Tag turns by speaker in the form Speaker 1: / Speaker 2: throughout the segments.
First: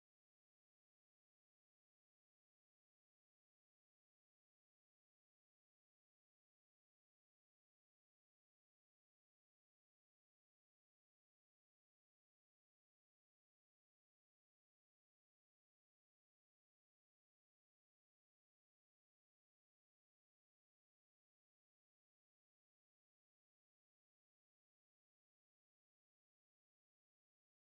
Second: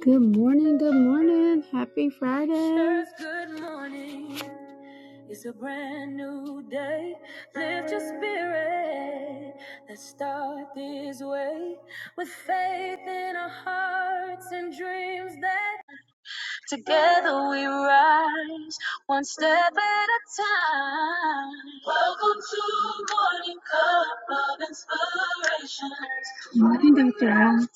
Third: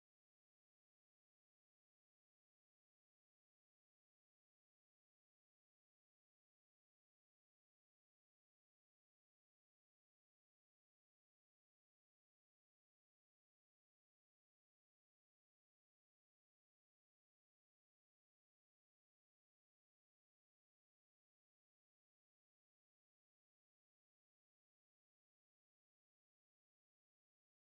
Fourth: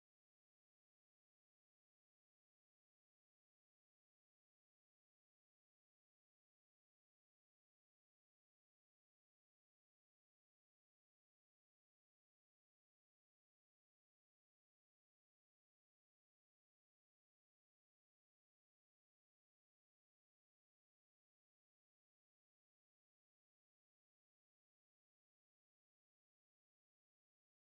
Speaker 1: Good morning, good morning. Happy Friday. Sure, good morning. Together we rise, one step at a time. Welcome to Morning Cup of Inspiration. Good morning, Dr. Al.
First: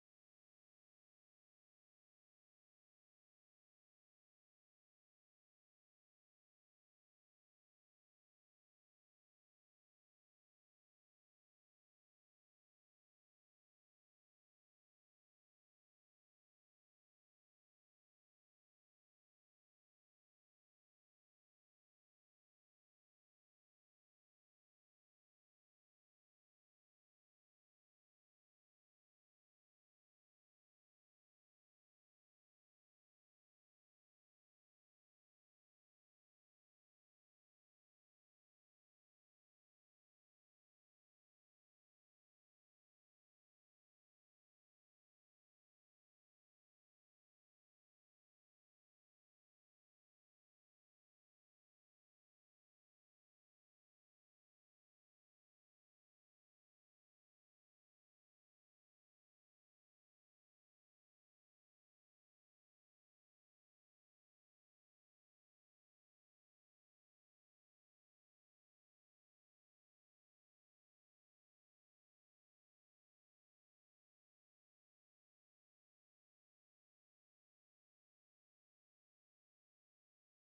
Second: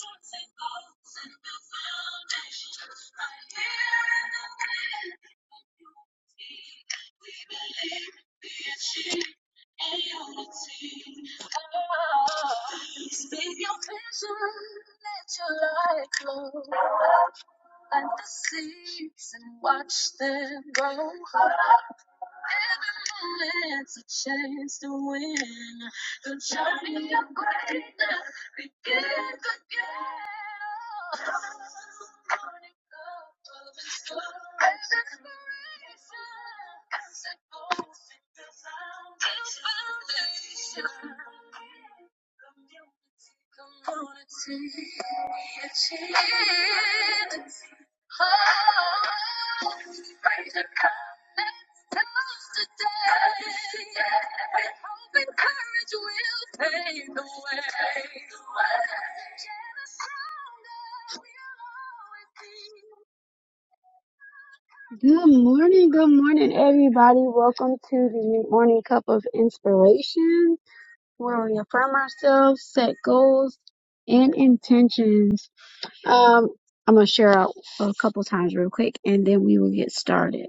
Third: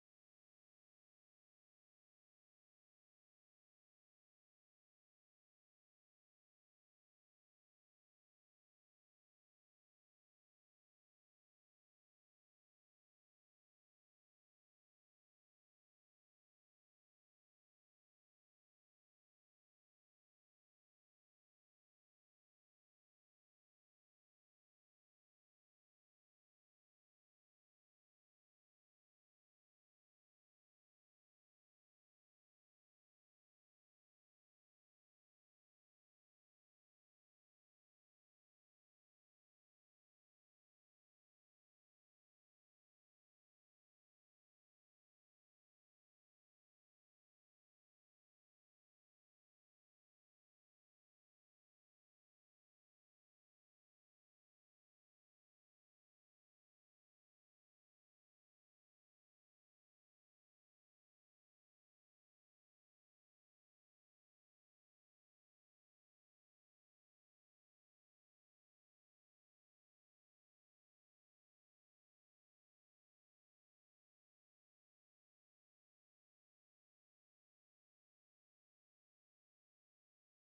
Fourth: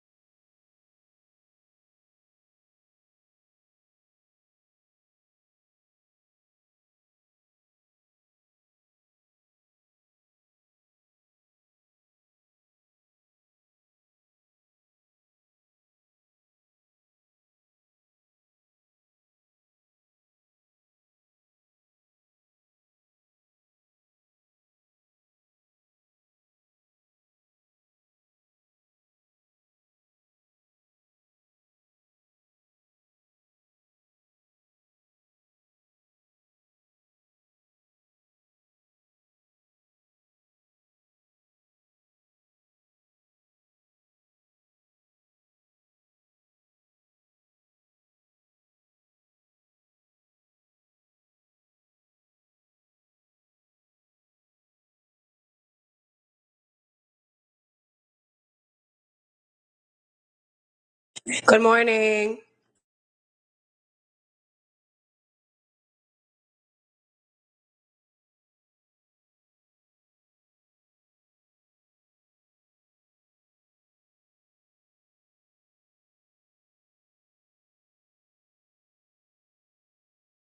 Speaker 2: Good morning.
Speaker 1: Good morning, good morning, everybody. Welcome to the Morning Cup of Inspiration. Where We affirm ourselves, set goals and intentions. Um, I'm gonna share out a couple times real quick, and then we will get started.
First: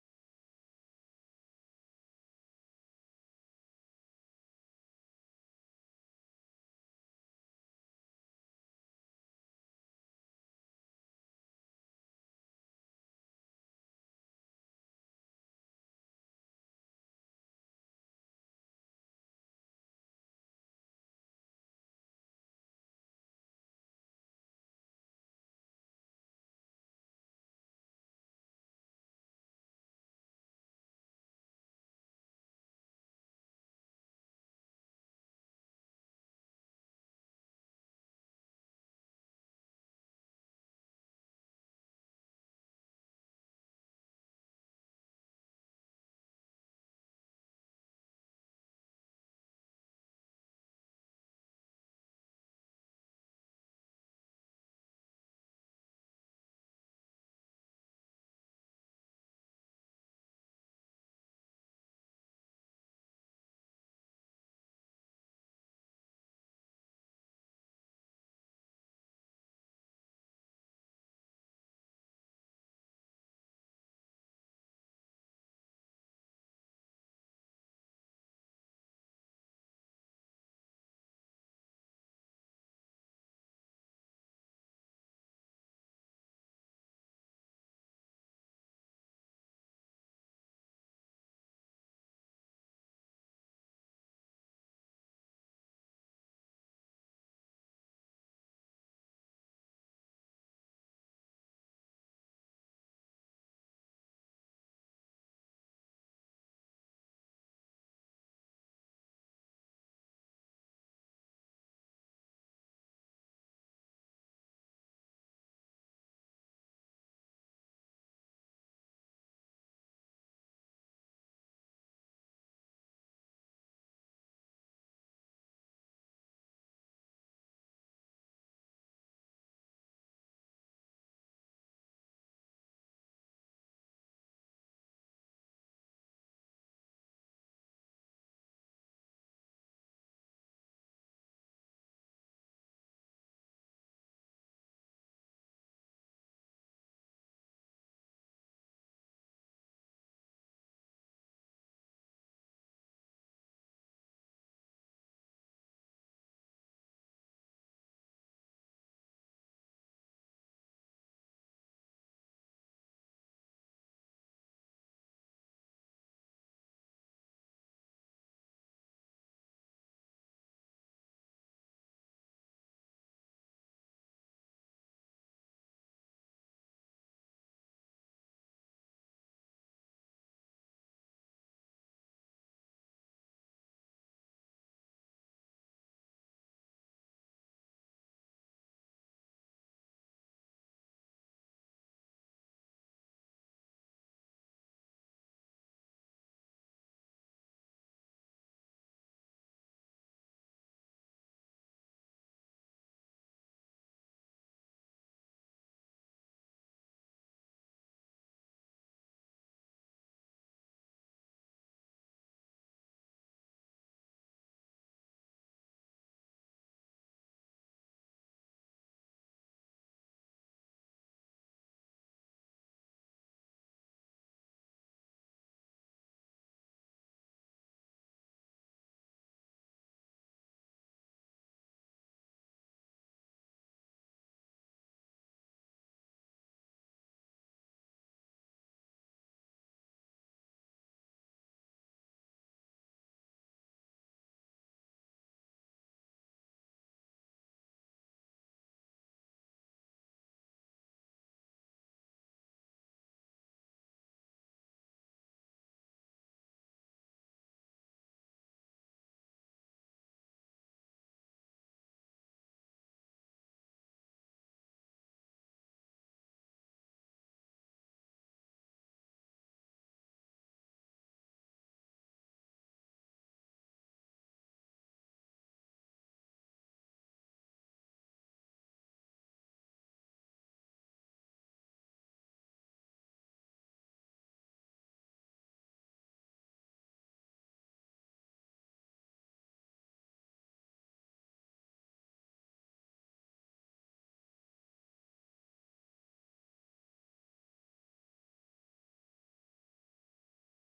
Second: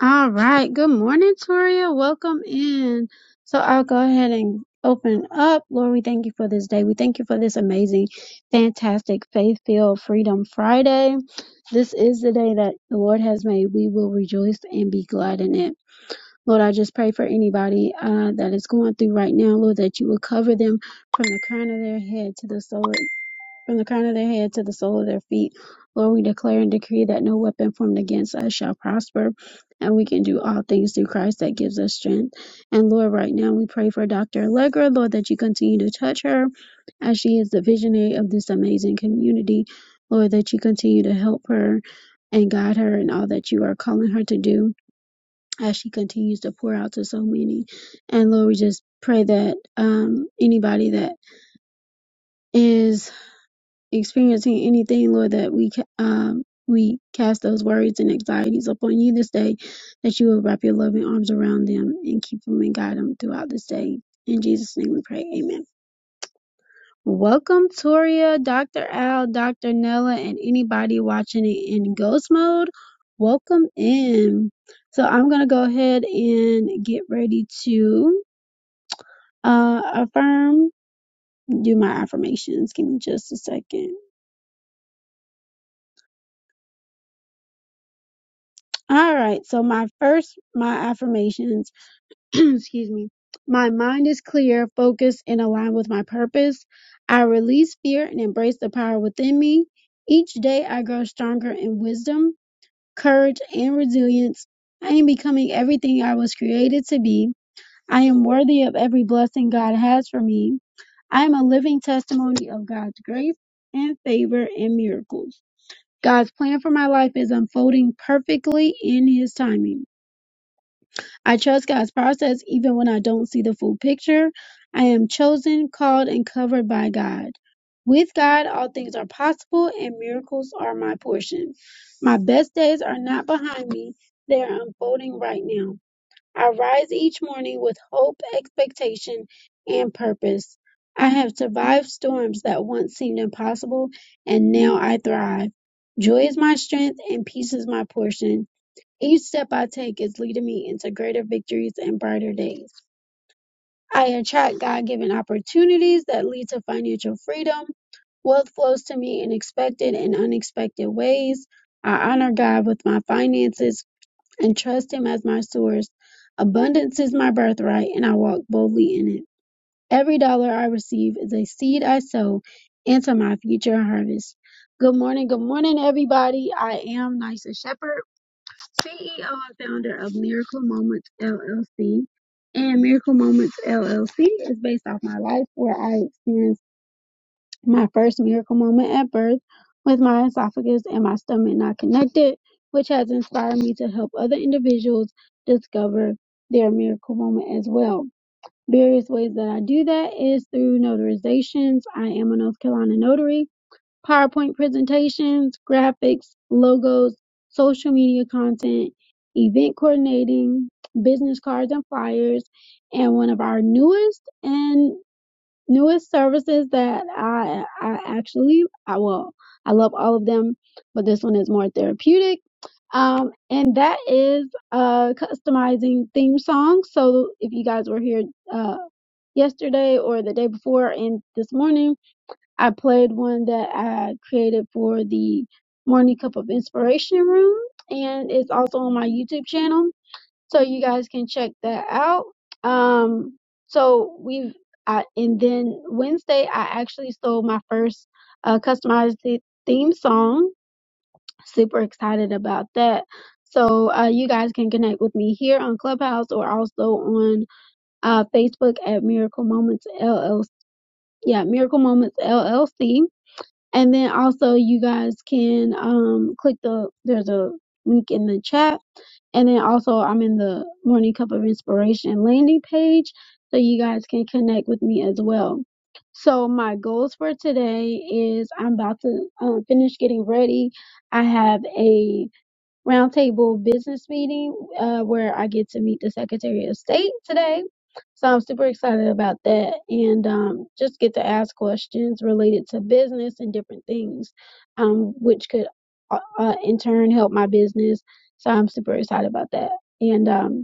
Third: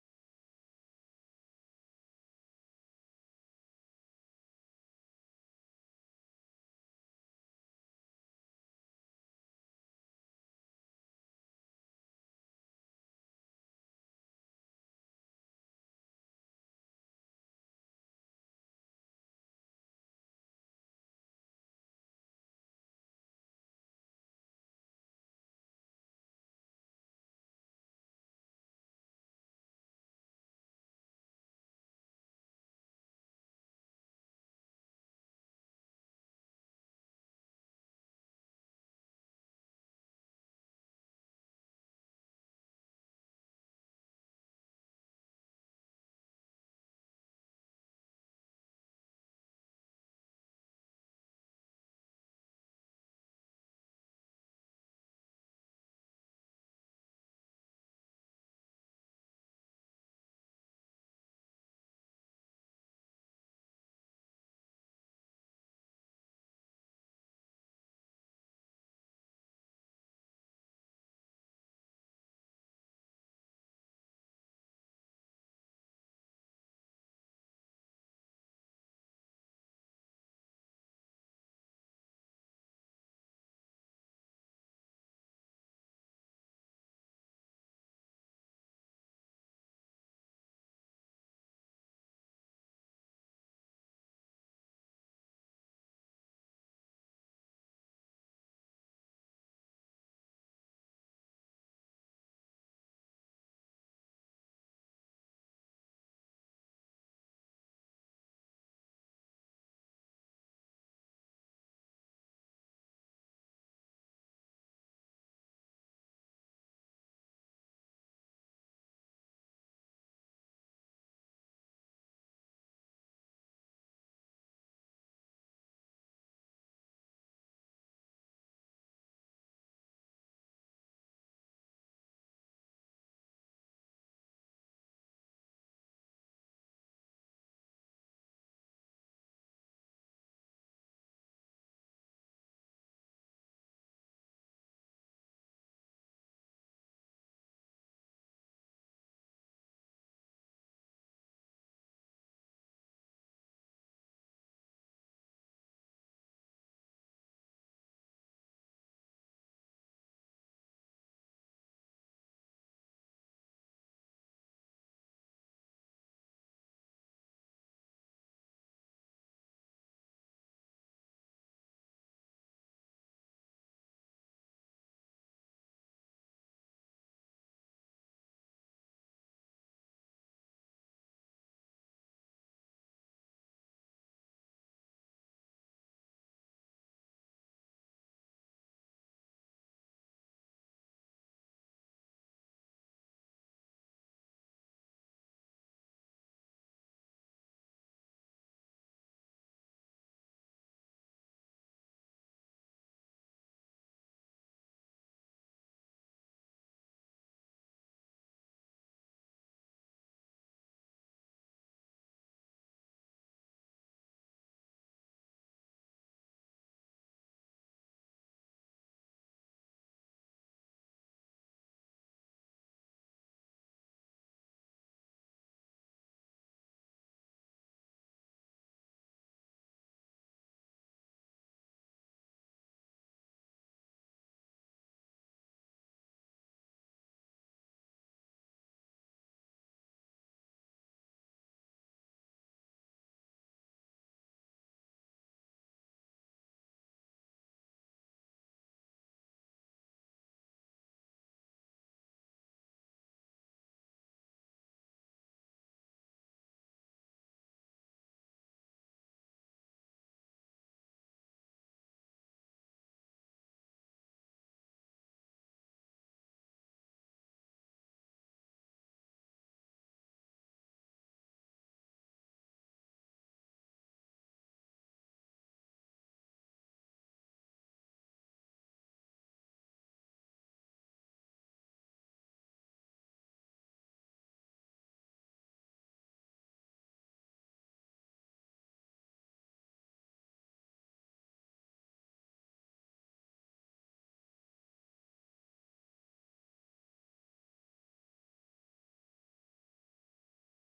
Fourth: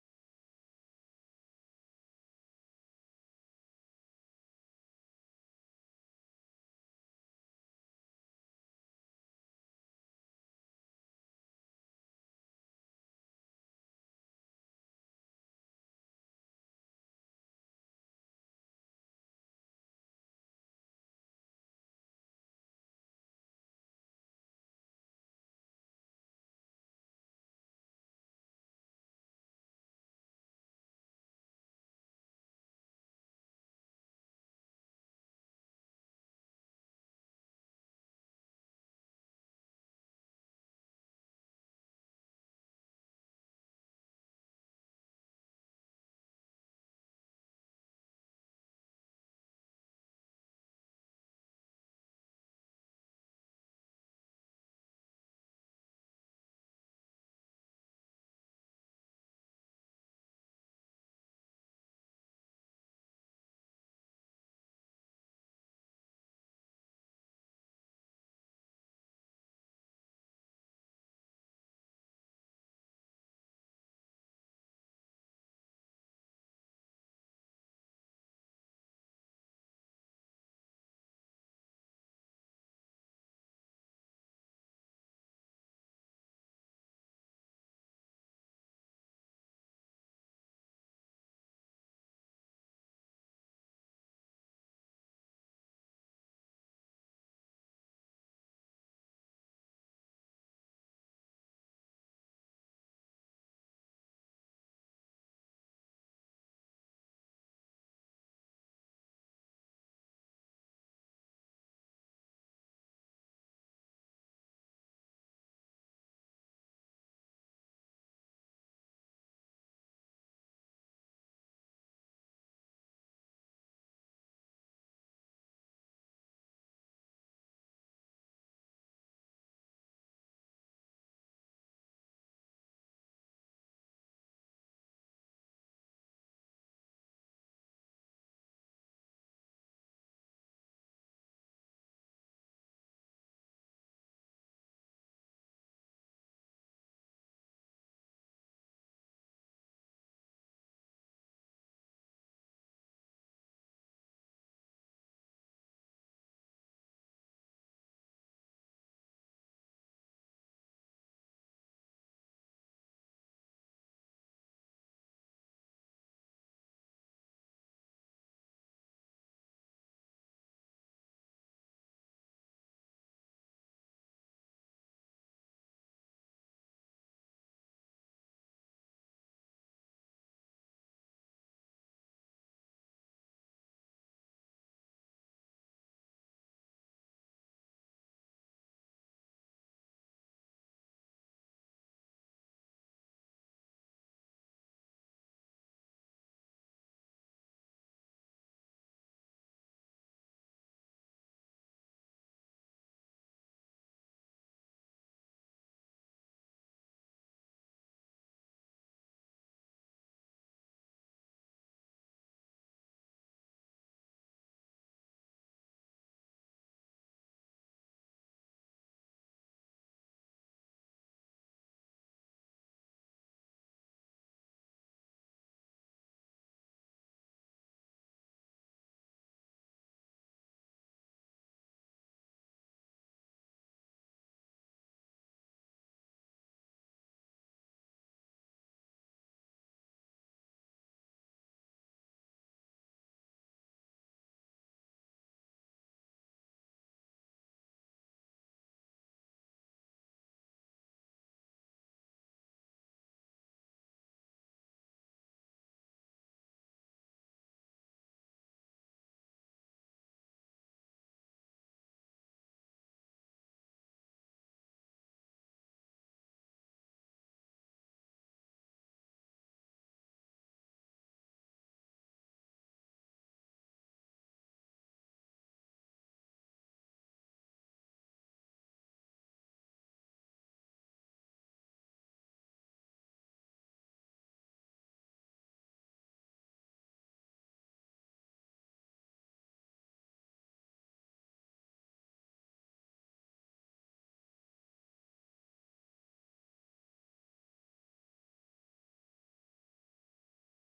Speaker 1: All right. Good morning, Toria. Welcome in. So I'll go ahead and open up. Lord, we thank you for this day. We thank you for this amazing, fantastic, faith-filled Freedom Friday. This is the day that the Lord has made. We will rejoice and be glad in it. Lord, I just pray for anybody uh, that is going through right now, Lord, that you will cover them from the crown of their head to the sole, from the crown of their head to the sole of their feet. Lord, we declare and decree that no weapon formed against us shall prosper, and we can do all things through Christ that gives us strength. And Lord, right now we pray for Dr. Allegra, Lord, that you continue to touch her as she is the visionary of this amazing community. Lord, that you continue to help her and guide her in all that you are calling her to do as she continues to pour out to so many. And Lord, we just pray that um, anybody that is experiencing anything, Lord, that we ca- um, we cast those worries and anxieties upon you this day, that you will wrap your loving arms around them and keep them and guide them throughout this day. In Jesus' name we pray. Amen. Welcome, Toria, Dr. Al, Dr. Nella, and anybody watching it in ghost mode. Welcome in. So I'm going to go ahead and get ready to Uh, affirm, do my affirmations. Give me just a second. All right. So my first, my affirmations, excuse me. My mind is clear, focused, and aligned with my purpose. I release fear and embrace the power within me. Each day I grow stronger in wisdom, courage, and resilience. I am becoming everything I was created to be. I am worthy of every blessing God has for me. I am a living testimony of God's grace and favor and miracles. God's plan for my life is unfolding perfectly in His timing. I trust God's process even when I don't see the full picture. I am chosen, called, and covered by God. With God, all things are possible and miracles are my portion. My best days are not behind me, they are unfolding right now. I rise each morning with hope, expectation, and purpose. I have survived storms that once seemed impossible, and now I thrive. Joy is my strength, and peace is my portion. Each step I take is leading me into greater victories and brighter days. I attract God given opportunities that lead to financial freedom. Wealth flows to me in expected and unexpected ways. I honor God with my finances, and trust him as my source. Abundance is my birthright, and I walk boldly in it. Every dollar I receive is a seed I sow into my future harvest. Good morning, good morning, everybody. I am Nysa Shepherd, CEO and founder of Miracle Moments LLC. And Miracle Moments LLC is based off my life where I experienced my first miracle moment at birth with my esophagus and my stomach not connected, which has inspired me to help other individuals discover their miracle moment as well. Various ways that I do that is through notarizations. I am a North Carolina notary, PowerPoint presentations, graphics, logos, social media content, event coordinating, business cards and flyers, and one of our newest and newest services that I I actually I well I love all of them, but this one is more therapeutic. Um, and that is uh customizing theme songs. So if you guys were here uh yesterday or the day before and this morning, I played one that I created for the Morning Cup of Inspiration Room, and it's also on my YouTube channel so you guys can check that out. Um, so we've I, and then Wednesday I actually sold my first uh, customized the- theme song. Super excited about that. So uh, you guys can connect with me here on Clubhouse or also on uh, Facebook at Miracle Moments LLC. Yeah, Miracle Moments LLC. And then also you guys can um, click the there's a link in the chat and then also, I'm in the Morning Cup of Inspiration landing page, so you guys can connect with me as well. So my goals for today is I'm about to um, finish getting ready. I have a roundtable business meeting uh, where I get to meet the Secretary of State today. So I'm super excited about that and um, just get to ask questions related to business and different things, um, which could uh, uh, in turn help my business. So I'm super excited about that. And um,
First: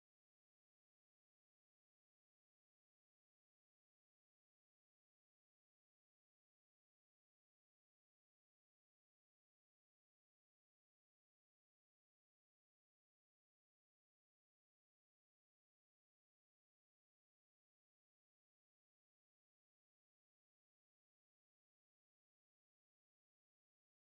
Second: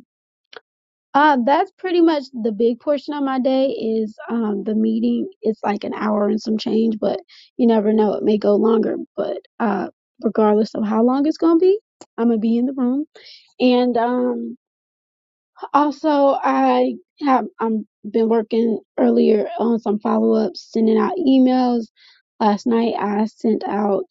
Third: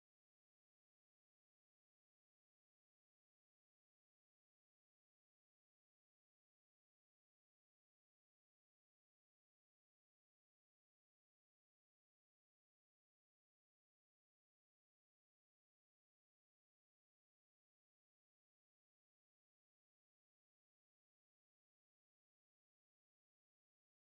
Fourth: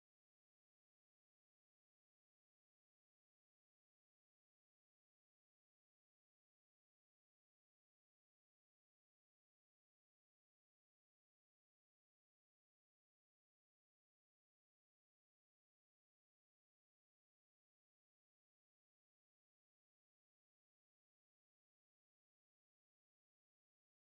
Speaker 1: uh, that's pretty much the big portion of my day is um the meeting. It's like an hour and some change, but you never know, it may go longer. But uh regardless of how long it's gonna be, I'm gonna be in the room. And um also I have I'm been working earlier on some follow ups, sending out emails. Last night I sent out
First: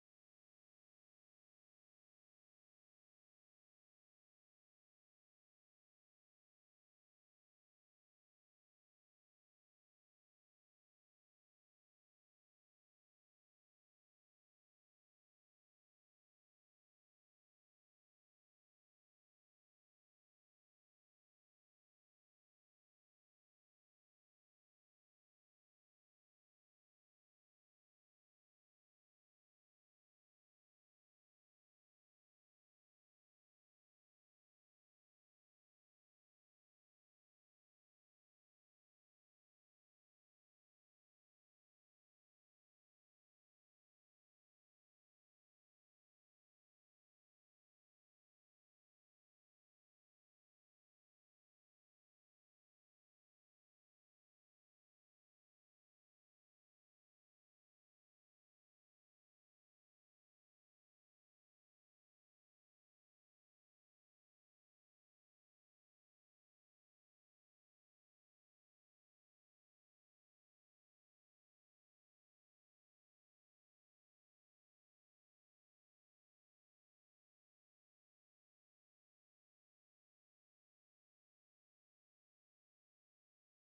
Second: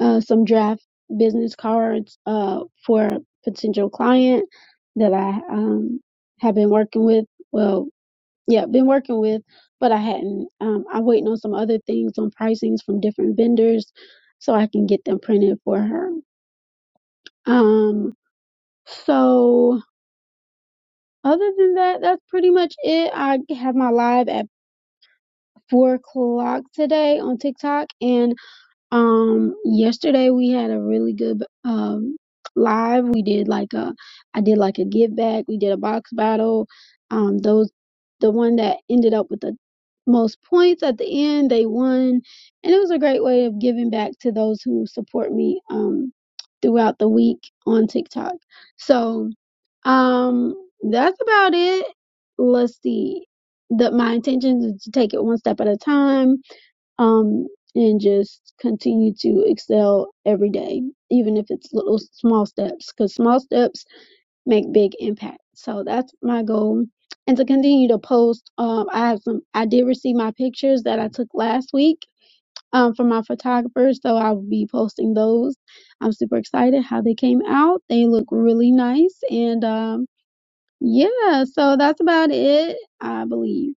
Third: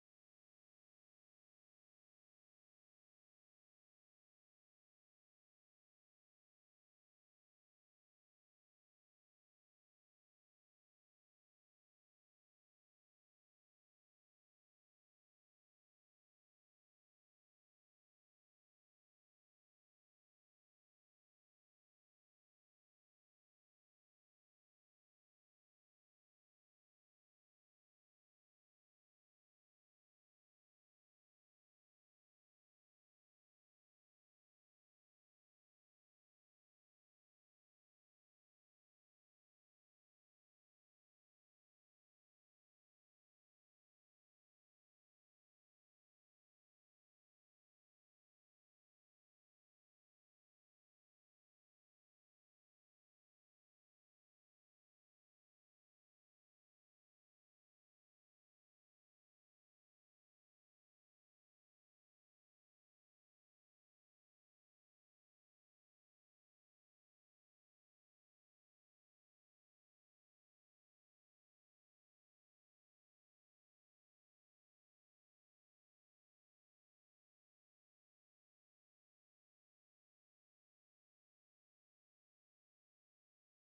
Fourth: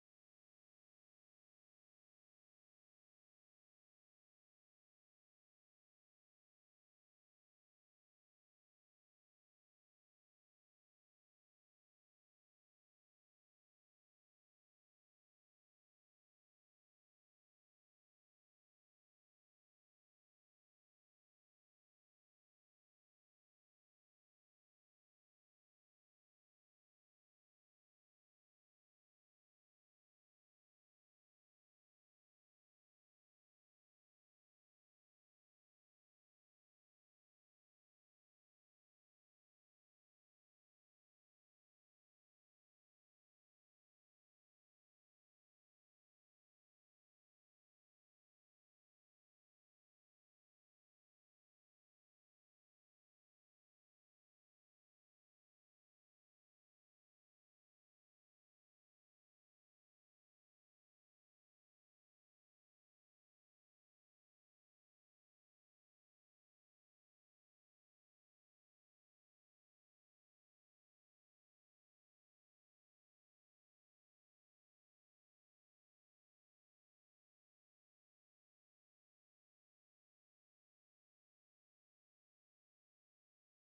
Speaker 1: uh, some draft business cards uh, for a potential client that I um, have been working with. Well, yeah, been working with, but I hadn't. Um, I'm waiting on some other things on pricings from different vendors so I can get them printed for her. Um, so other than that, that's pretty much it. I have my live at four o'clock today on TikTok and Um, yesterday we had a really good um live. We did like a, I did like a give back. We did a box battle. Um, those the one that ended up with the most points at the end, they won, and it was a great way of giving back to those who support me um throughout the week on TikTok. So um, that's about it. Let's see. The my intention is to take it one step at a time um, and just continue to excel every day, even if it's little small steps, because small steps make big impact. So that's my goal. And to continue to post, um, I have some, I did receive my pictures that I took last week um, from my photographer, so I will be posting those. I'm super excited how they came out. They look really nice. And um, yeah, so that's about it, I believe.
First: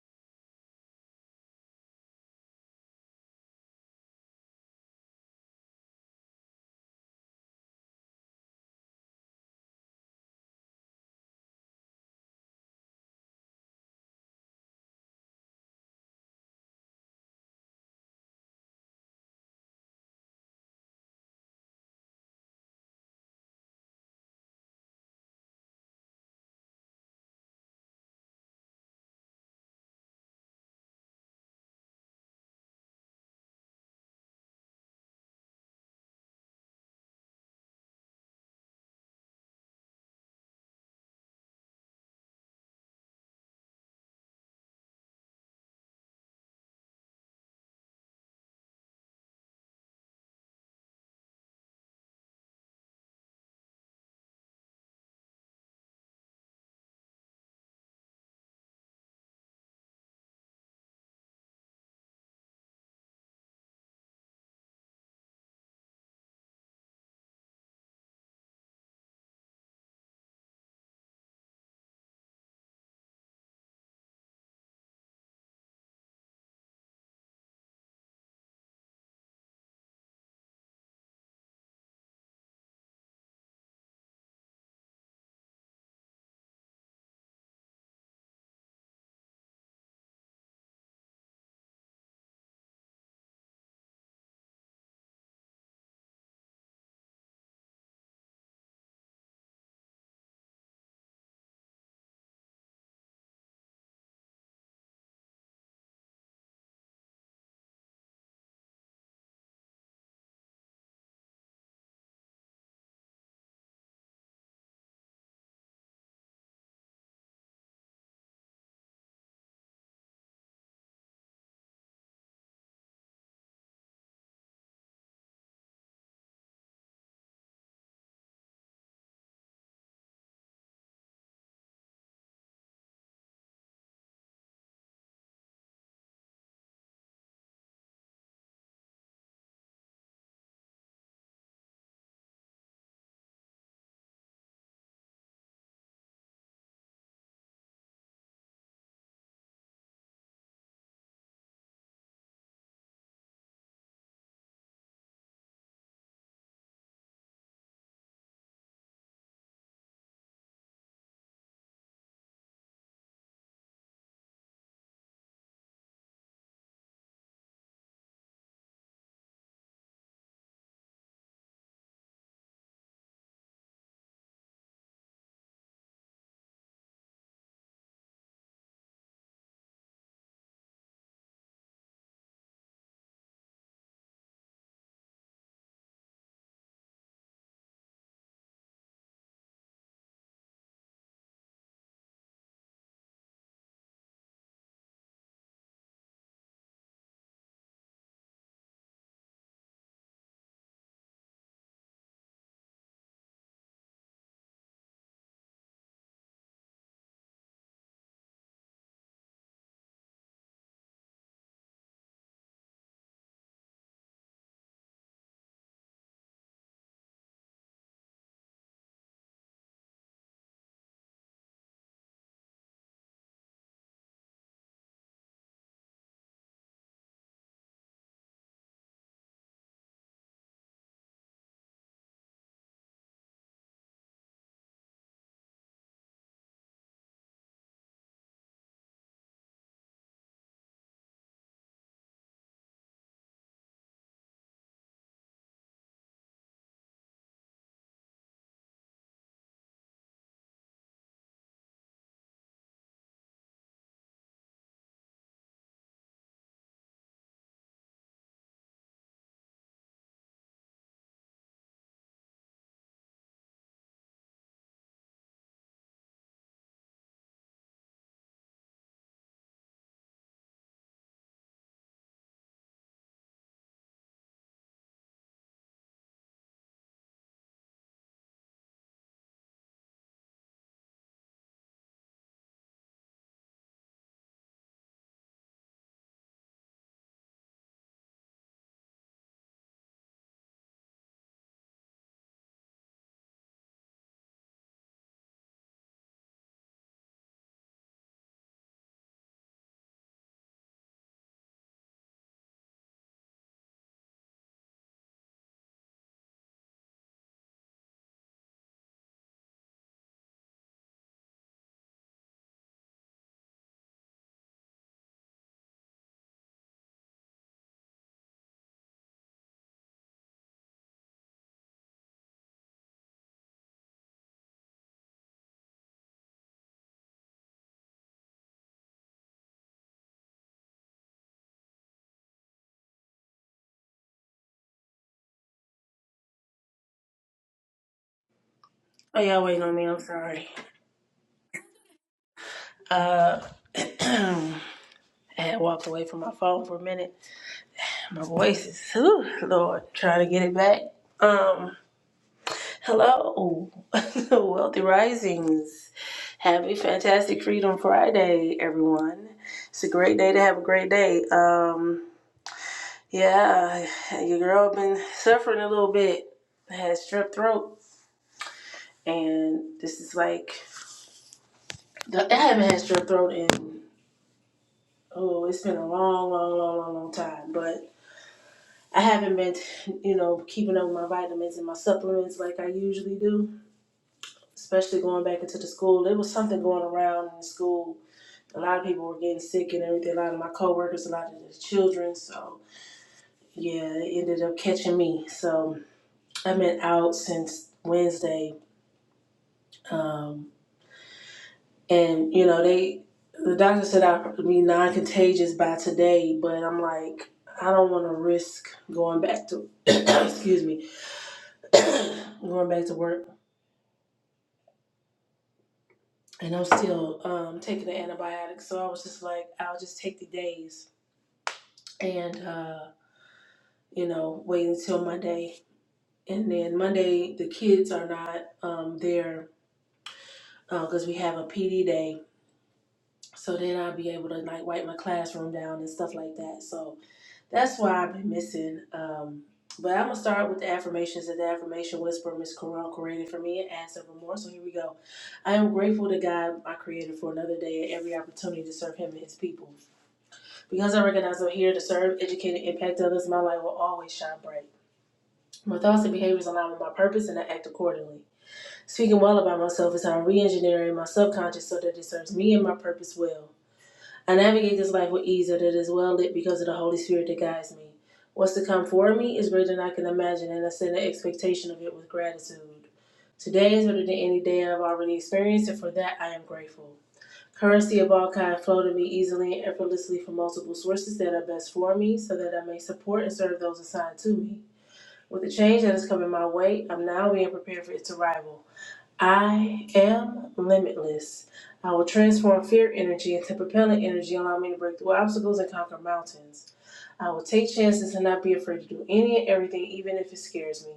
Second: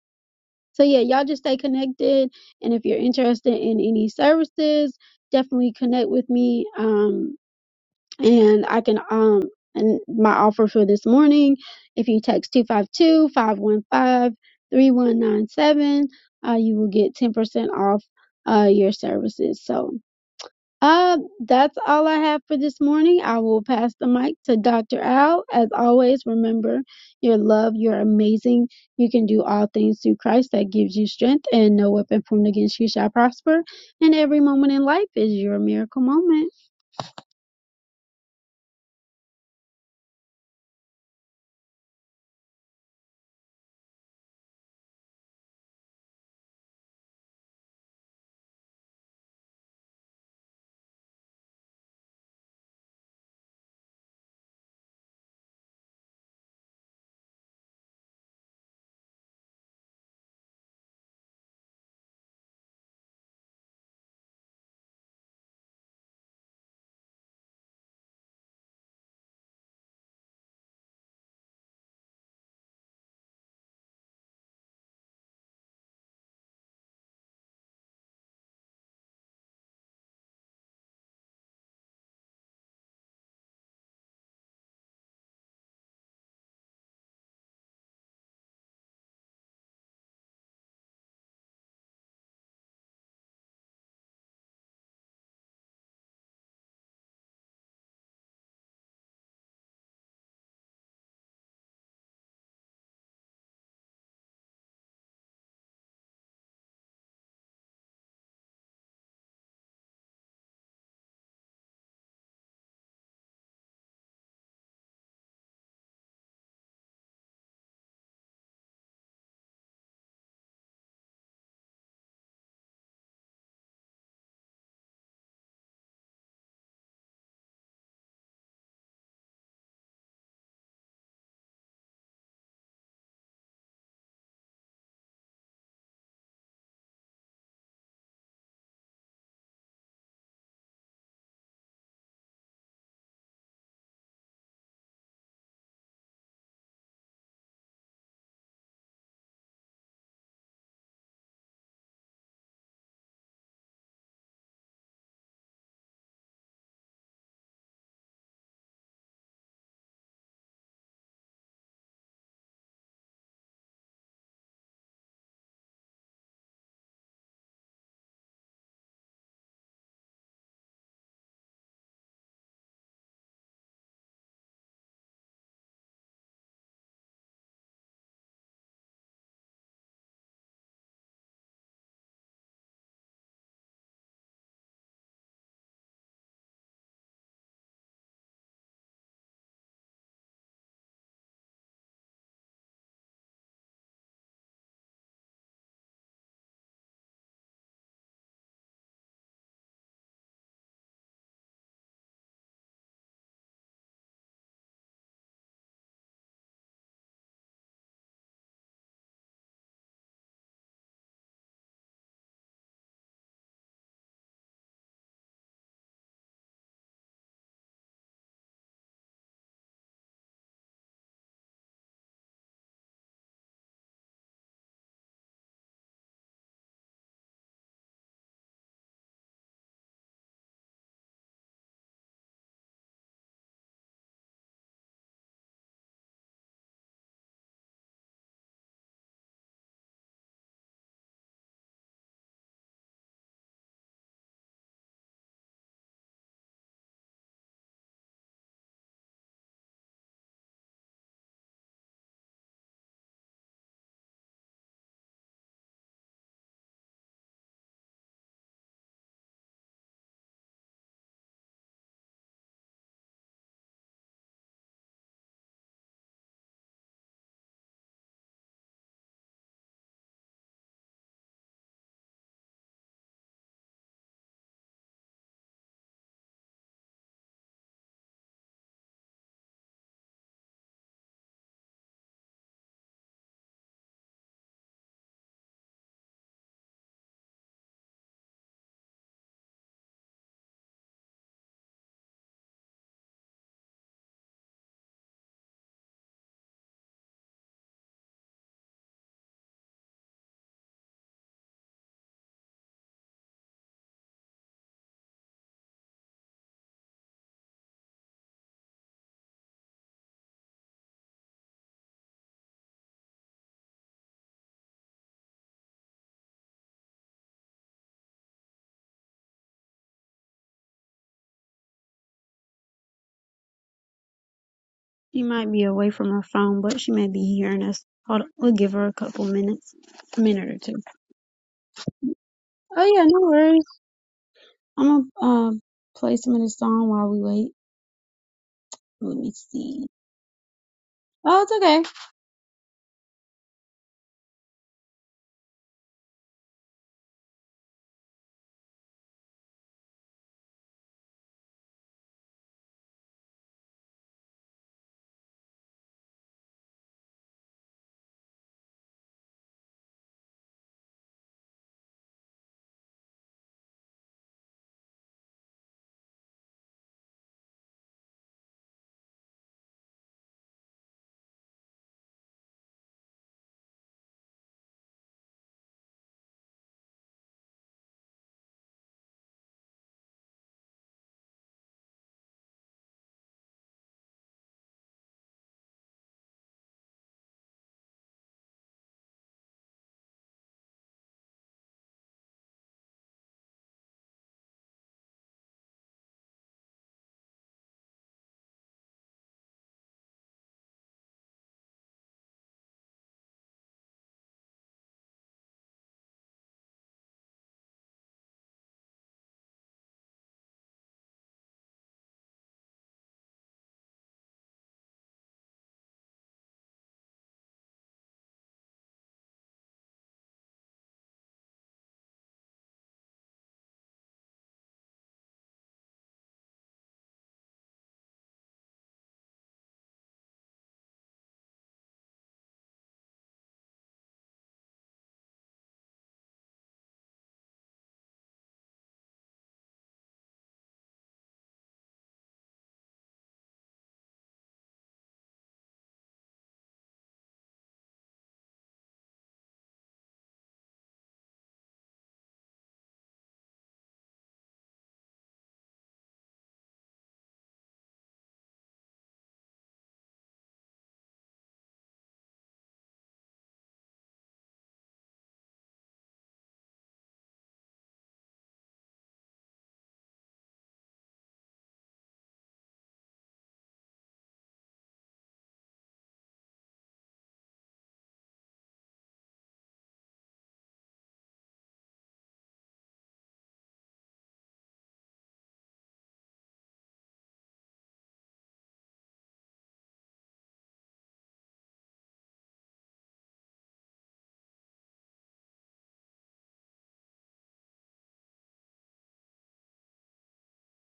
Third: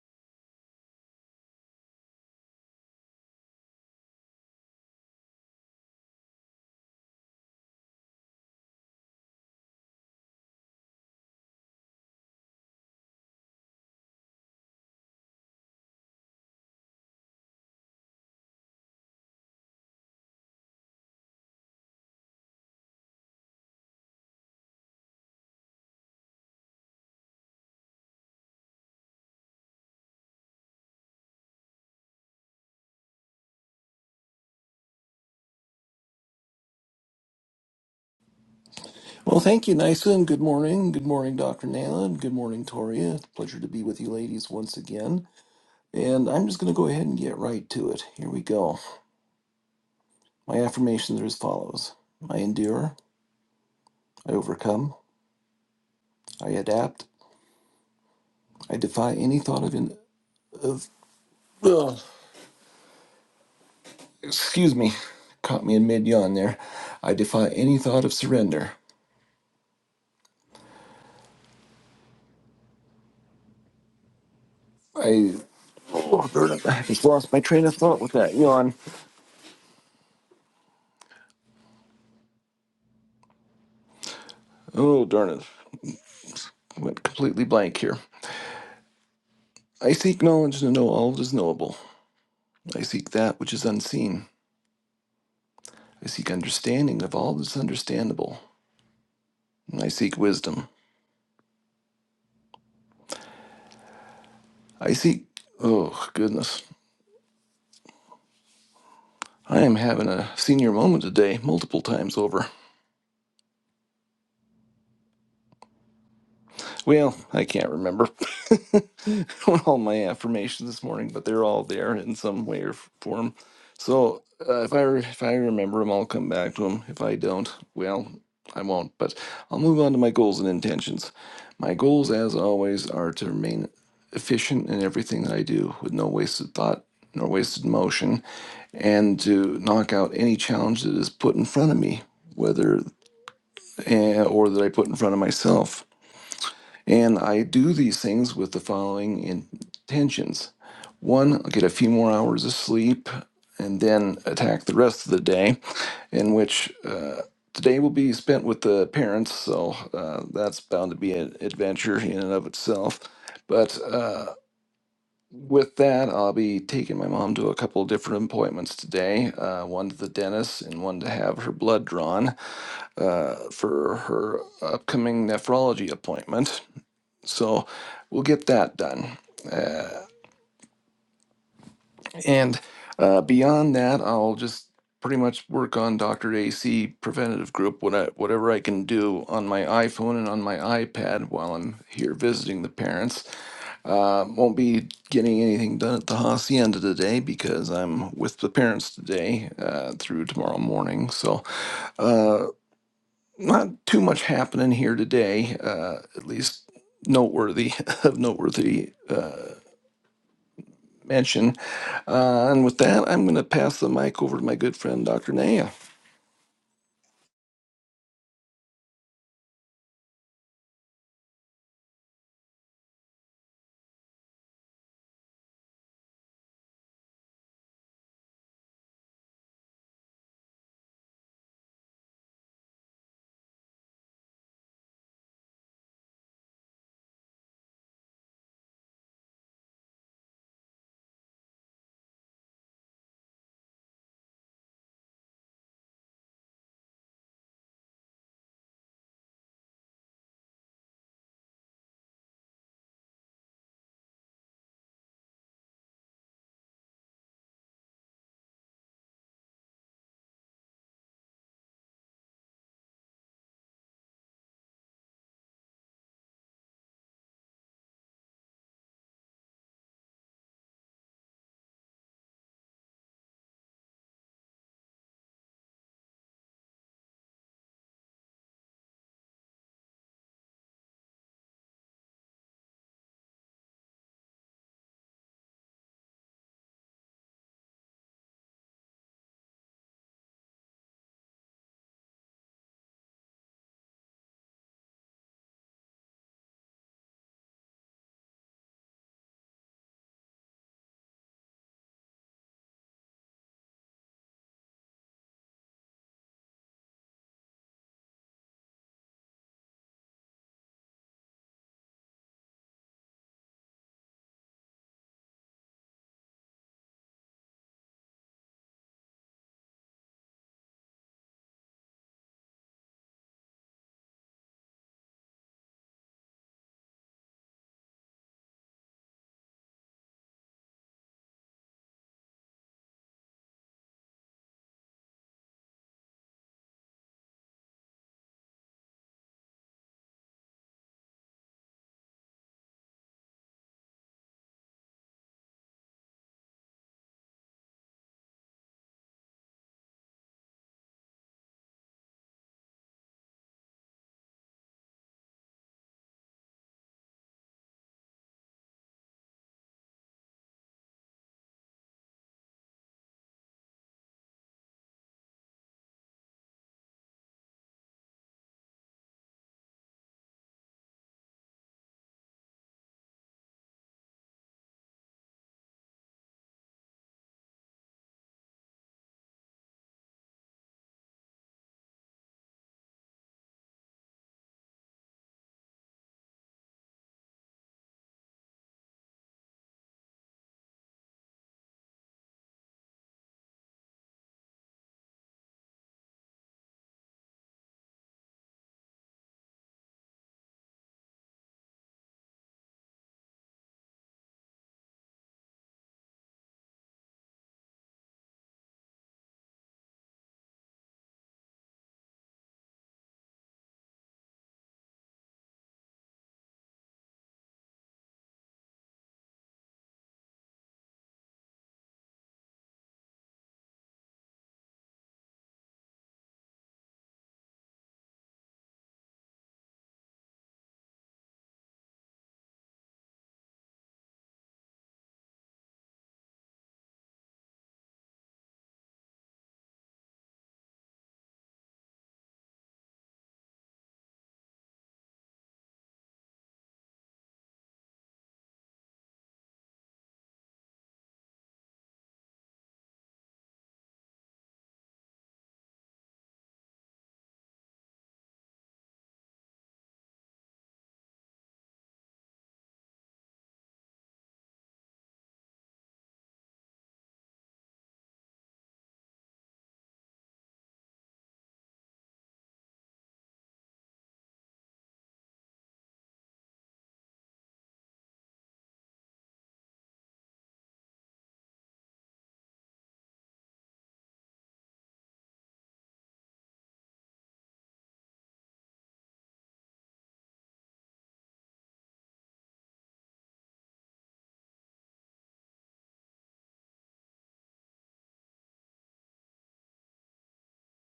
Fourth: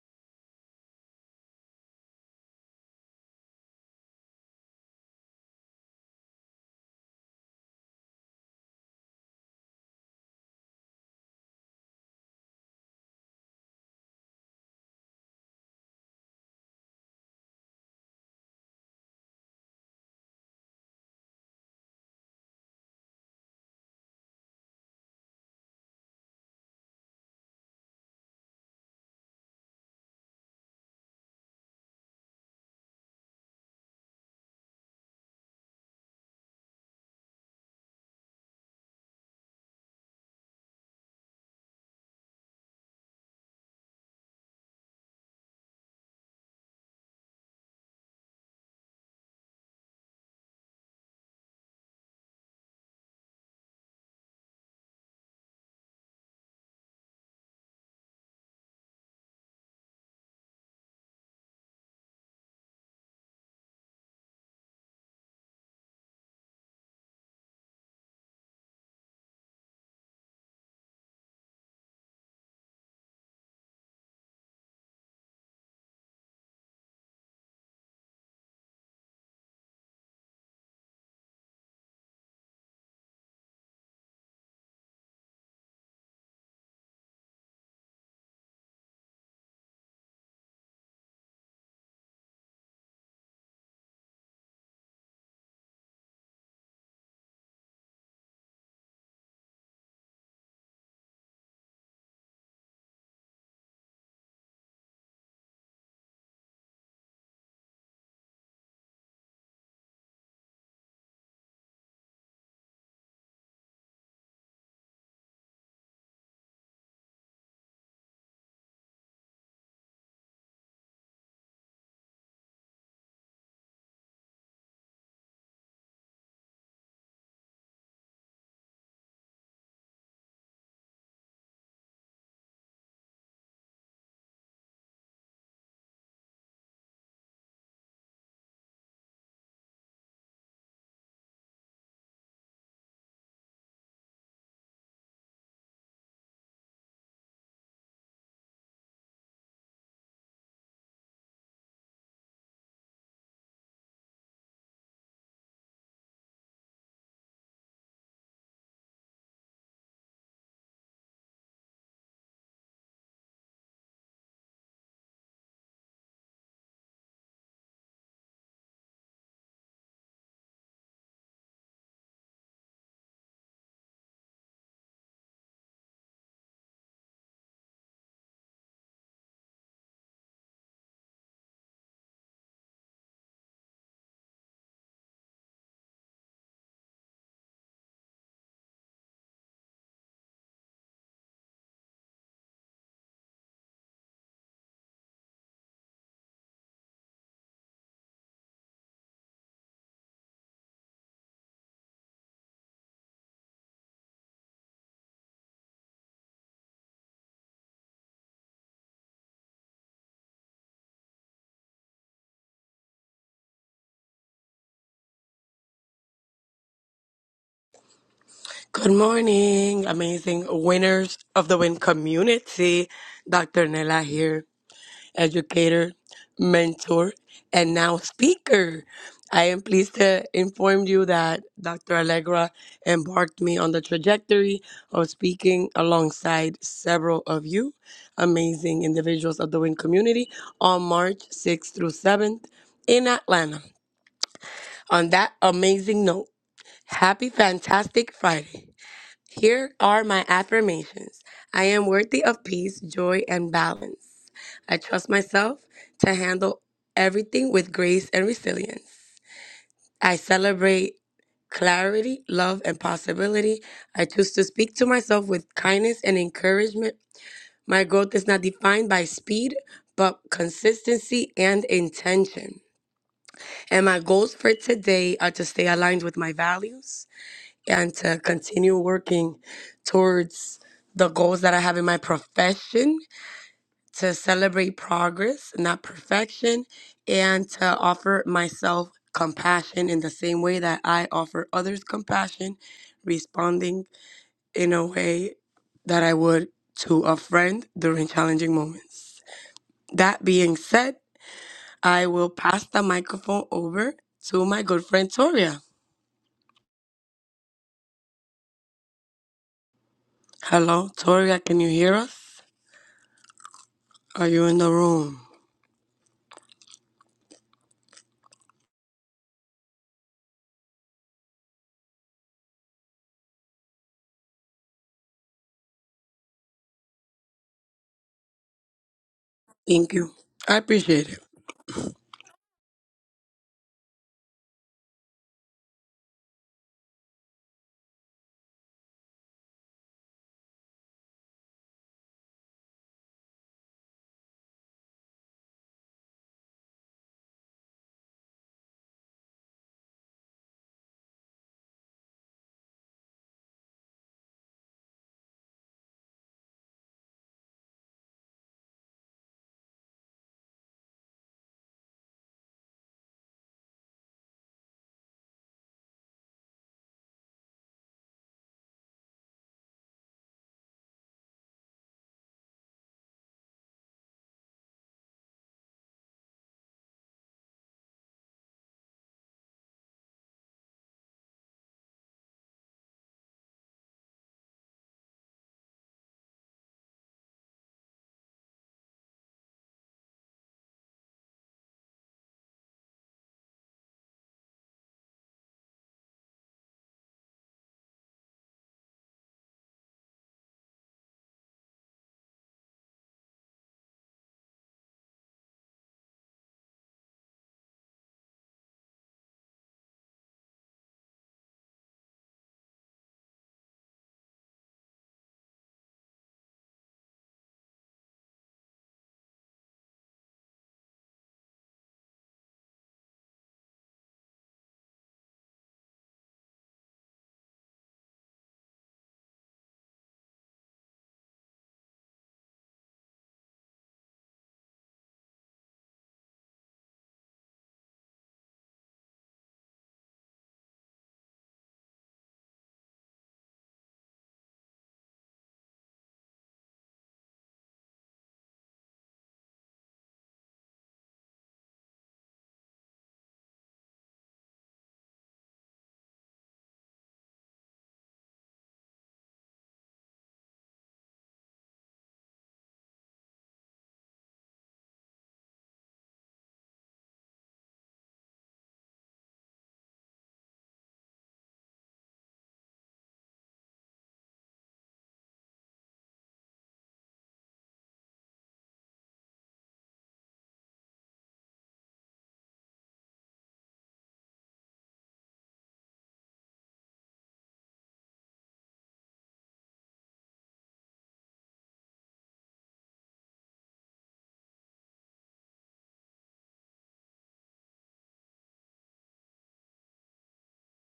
Speaker 1: So yeah, y'all just stay connected. And if you're interested in any services, definitely connect with me. Um, and I can um and my offer for this morning, if you text two five two five one five three one nine seven, uh, you will get 10% off uh your services. So uh, that's all I have for this morning. I will pass the mic to Dr. Al. As always, remember your love, you're amazing. You can do all things through Christ that gives you strength, and no weapon formed against you shall prosper. And every moment in life is your miracle moment.
Speaker 3: Well, thank you, Nysa, and good morning. Good morning, Dr. Nala, and good morning, Toria. It's a pleasure to be with you ladies once again. And I'm just going to go ahead and get right to it. Here we go. My affirmations are as follows I endure, I overcome, I adapt, I defy any thought of. In- of ugh, excuse me, caught me in mid yawn there. I defy any thought of surrender. I. Oh, darn it. I just lost my train of thought with that yawn. Oh, darn it. Went completely blank here. I seek knowledge to know all that is knowable. I seek that which is unseen. I seek understanding of all that is understandable. And I seek wisdom. I seek. Oh, goodness. I am having a senior moment today, multiple times over. Well, I can't remember all my affirmations this morning, but they're all there in some way or form. So uh, if I re- if I remember them, I'll come back to them. If I don't, well, I won't. But I'll move on to my goals and intentions. My goals, as always, are to remain efficient in everything that I do, with no wasted thought nor wasted motion, and to knock out any challenge that is put in front of me, whether eh, or that I put in front of myself. And I do these things with the following intentions. One, I'll get a few more hours of sleep and then attack the rest of the day, in which uh, today will be spent with the parents, so uh, that's bound to be an adventure in and of itself. But uh, with that, I'll be taking my mom to a couple of different appointments today uh, one to the dentist and one to have her blood drawn uh, for her upcoming nephrology appointment. So we'll get that done. Uh, and uh, beyond that, I'll just pretty much work on Dr. AC Preventative Group, what I, whatever I can do on my iPhone and on my iPad while I'm here visiting the parents. Uh, won't be getting anything done at the Hacienda today because I'm with the parents today uh, through tomorrow morning. So uh, not too much happening here today, uh, at least noteworthy of noteworthy uh, mention. Uh, and with that, I'm going to pass the mic over to my good friend, Dr. Naya.
Speaker 2: Good morning, amazing winners of the win community. Dr. Nella here, educator, mentor, and now speaker. I am pleased to inform you that Dr. Allegra embarked me on the trajectory of speaking alongside several of you, amazing individuals of the WIN community, on March 6th through 7th in Atlanta. On that amazing note, happy, fantastic Friday. Here are my affirmations I am worthy of peace, joy, and balance. I trust myself to handle everything with grace and resilience. I celebrate clarity, love, and possibility. I choose to speak to myself with kindness and encouragement. My growth is not defined by speed, but consistency and intention. And my goals for today are to stay aligned with my values and to continue working towards the goals that I have in my profession, to celebrate progress, not perfection, and to offer myself compassion in the same way that I offer others compassion, responding in a way that I would to a friend during challenging moments. That being said, I will pass the microphone over to my good friend Toria. Hello, Toria, can you hear us? Are you in the room?
Speaker 1: She might be away from her phone, but she may be hearing us. Hold on, we'll give her a couple minutes,
Speaker 2: Thank you.
Speaker 1: a minute or
Speaker 2: I
Speaker 1: two.
Speaker 2: appreciate it.
Speaker 1: Oh yeah, no worries. I'm gonna uh, play some of this song while we wait. Let
Speaker 4: Oh,
Speaker 1: me
Speaker 4: y'all waiting on me.
Speaker 1: see.
Speaker 4: I'm sorry.
Speaker 1: Oh, it's okay.
Speaker 4: Uh, I had walked away from my phone for a minute. My voice is, whew, Lord, trying to get it back. Um, hello, Wealthy Risings. Happy Fantastic Freedom Friday, everyone. It's a great day to have a great day. Um, yeah, your girl been suffering a little bit. I had strep throat, and this is like, I haven't had strep throat in oh, it's been a long, long, long, long, long time. But I haven't been, you know, keeping up with my vitamins and my supplements like I usually do, especially going back into the school. There was something going around in the school. A lot of people were getting sick and everything. A lot of my coworkers, a lot of the children. So, yeah, it ended up catching me. So, I've been out since Wednesday. Um, and you know they the doctor said i would be non-contagious by today but i'm like i don't want to risk going back to excuse me going back to work and i'm still um, taking the antibiotics so i was just like i'll just take the days and uh, you know wait until monday and then monday the kids are not um, there because we have a pd day so then i'll be able to like wipe my classroom down and stuff like that so That's why I've been missing. Um, but I'm gonna start with the affirmations that the affirmation whisper Miss Quran created for me and add several more. So here we go. I am grateful to God, my Creator, for another day and every opportunity to serve Him and His people. Because I recognize I'm here to serve, educate, and impact others, my light will always shine bright. My thoughts and behaviors align with my purpose, and I act accordingly. Speaking well about myself is how I'm re-engineering my subconscious so that it serves me and my purpose well. I navigate this life with ease that it is well lit because of the Holy Spirit that guides me. What's to come for me is greater than I can imagine, and I send the expectation of it with gratitude. Today is better than any day I've already experienced, and for that I am grateful. Currency of all kind flow to me easily and effortlessly from multiple sources that are best for me, so that I may support and serve those assigned to me. With the change that is coming my way, I'm now being prepared for its arrival. I am limitless. I will transform fear energy into propelling energy, allowing me to break through obstacles and conquer mountains. I will take chances and not be afraid to do any and everything, even if it scares me.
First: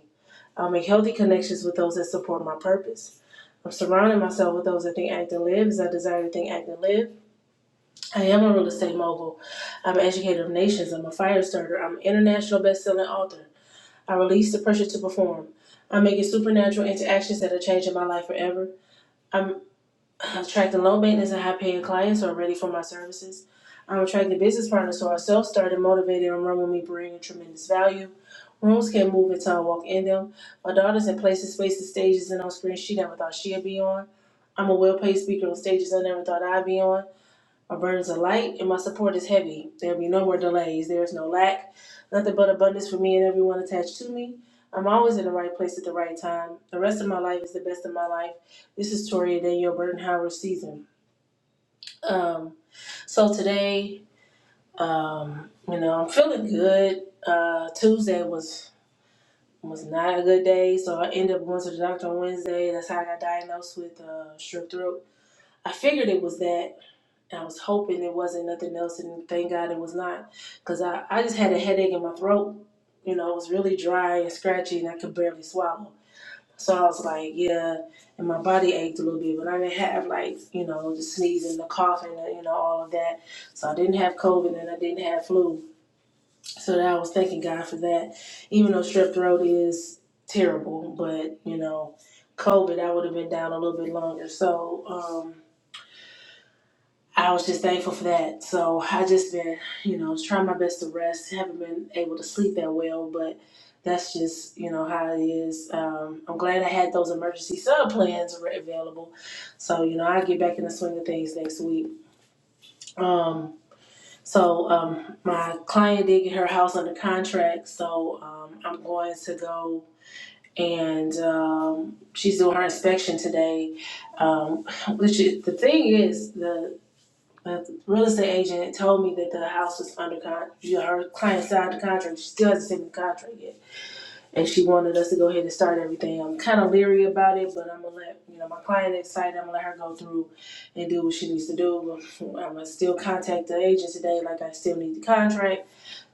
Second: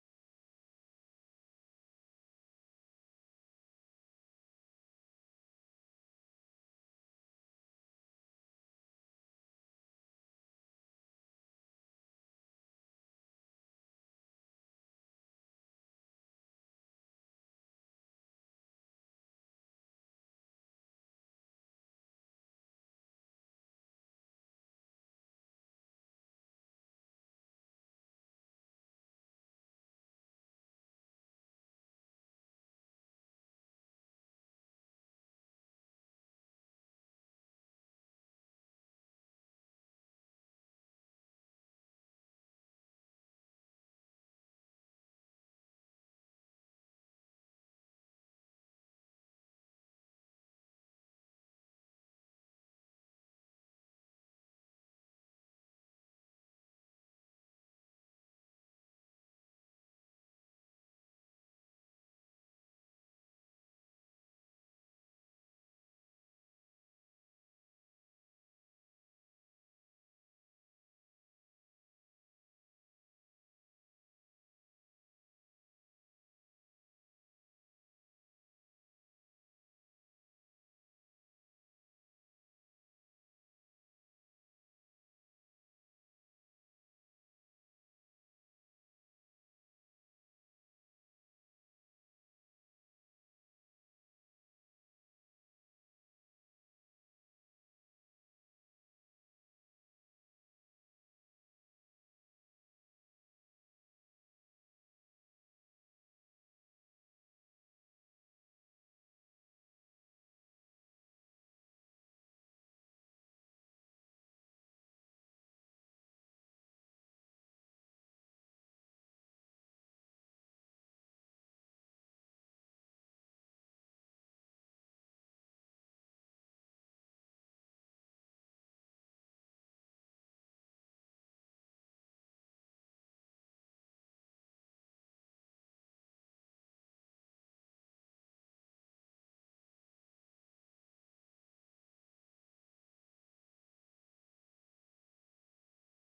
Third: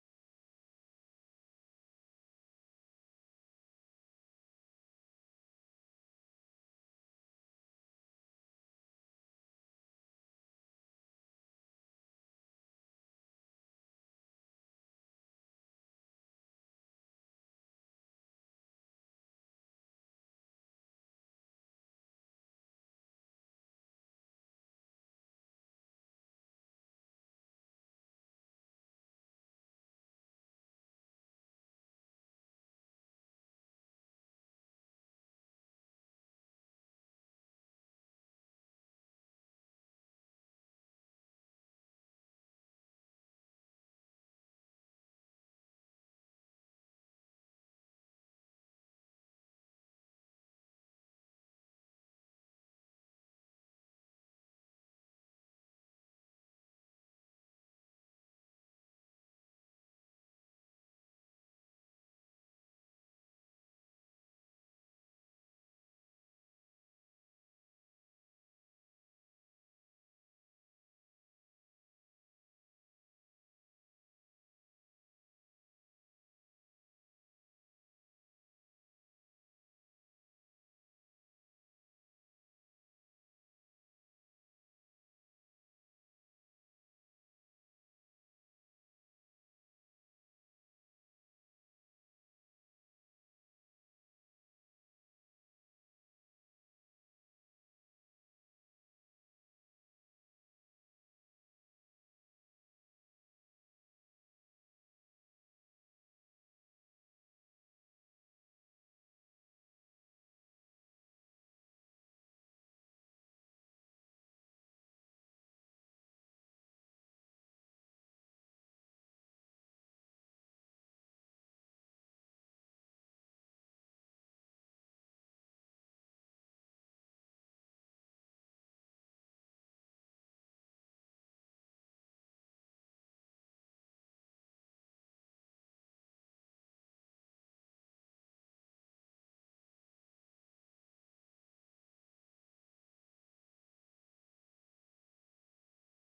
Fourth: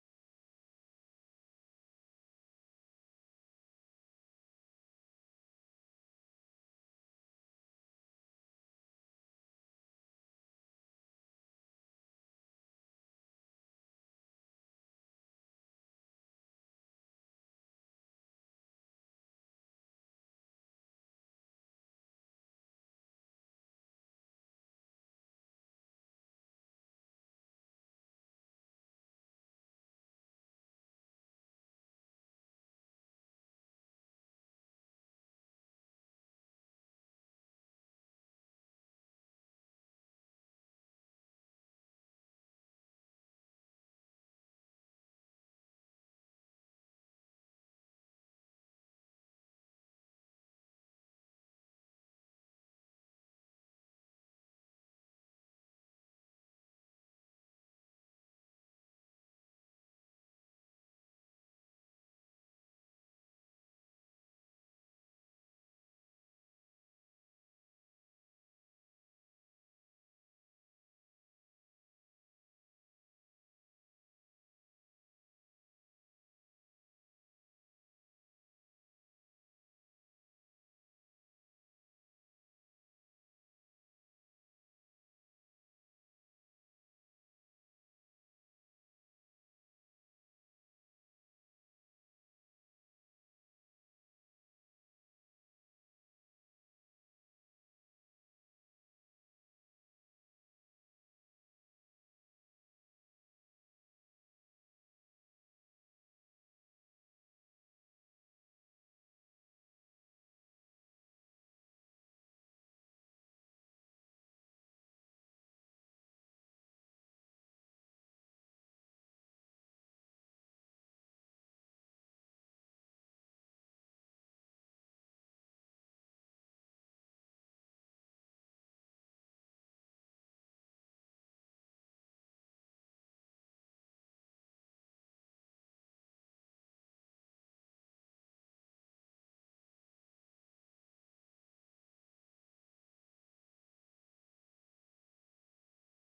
Speaker 4: I'll make healthy connections with those that support my purpose. I'm surrounding myself with those that think, act, and live as I desire to think, act, and live. I am a real estate mogul. I'm an educator of nations. I'm a fire starter. I'm an international best-selling author. I release the pressure to perform. I'm making supernatural interactions that are changing my life forever. I'm attracting low maintenance and high paying clients who are ready for my services. I'm attracting business partners who are self started, motivated, and run with me, bringing tremendous value. Rooms can't move until I walk in them. My daughter's in places, spaces, stages, and on screens she never thought she'd be on. I'm a well paid speaker on stages I never thought I'd be on. My burdens are light and my support is heavy. There'll be no more delays. There is no lack. Nothing but abundance for me and everyone attached to me. I'm always in the right place at the right time. The rest of my life is the best of my life. This is Toria Danielle Burton Howard season. Um, so today, um, you know, I'm feeling good. Uh, Tuesday was was not a good day, so I ended up going to the doctor on Wednesday. That's how I got diagnosed with uh, strep throat. I figured it was that, and I was hoping it wasn't nothing else, and thank God it was not, because I, I just had a headache in my throat. You know, it was really dry and scratchy, and I could barely swallow. So I was like, yeah, and my body ached a little bit, but I didn't have like, you know, the sneezing, the coughing, the, you know, all of that. So I didn't have COVID and I didn't have flu. So that I was thanking God for that. Even though strep throat is terrible, but you know, COVID, I would have been down a little bit longer. So, um, I was just thankful for that. So I just been, you know, trying my best to rest. Haven't been able to sleep that well, but that's just, you know, how it is. Um, I'm glad I had those emergency sub plans re- available. So, you know, I'll get back in the swing of things next week. Um, so um, my client did get her house under contract. So um, I'm going to go and um, she's doing her inspection today. Um, which is, the thing is, the. But the real estate agent told me that the house was under contract. Her client signed the contract. She still hasn't sent me the contract yet, and she wanted us to go ahead and start everything. I'm kind of leery about it, but I'm gonna let you know my client excited. I'm gonna let her go through and do what she needs to do. I'm gonna still contact the agent today, like I still need the contract,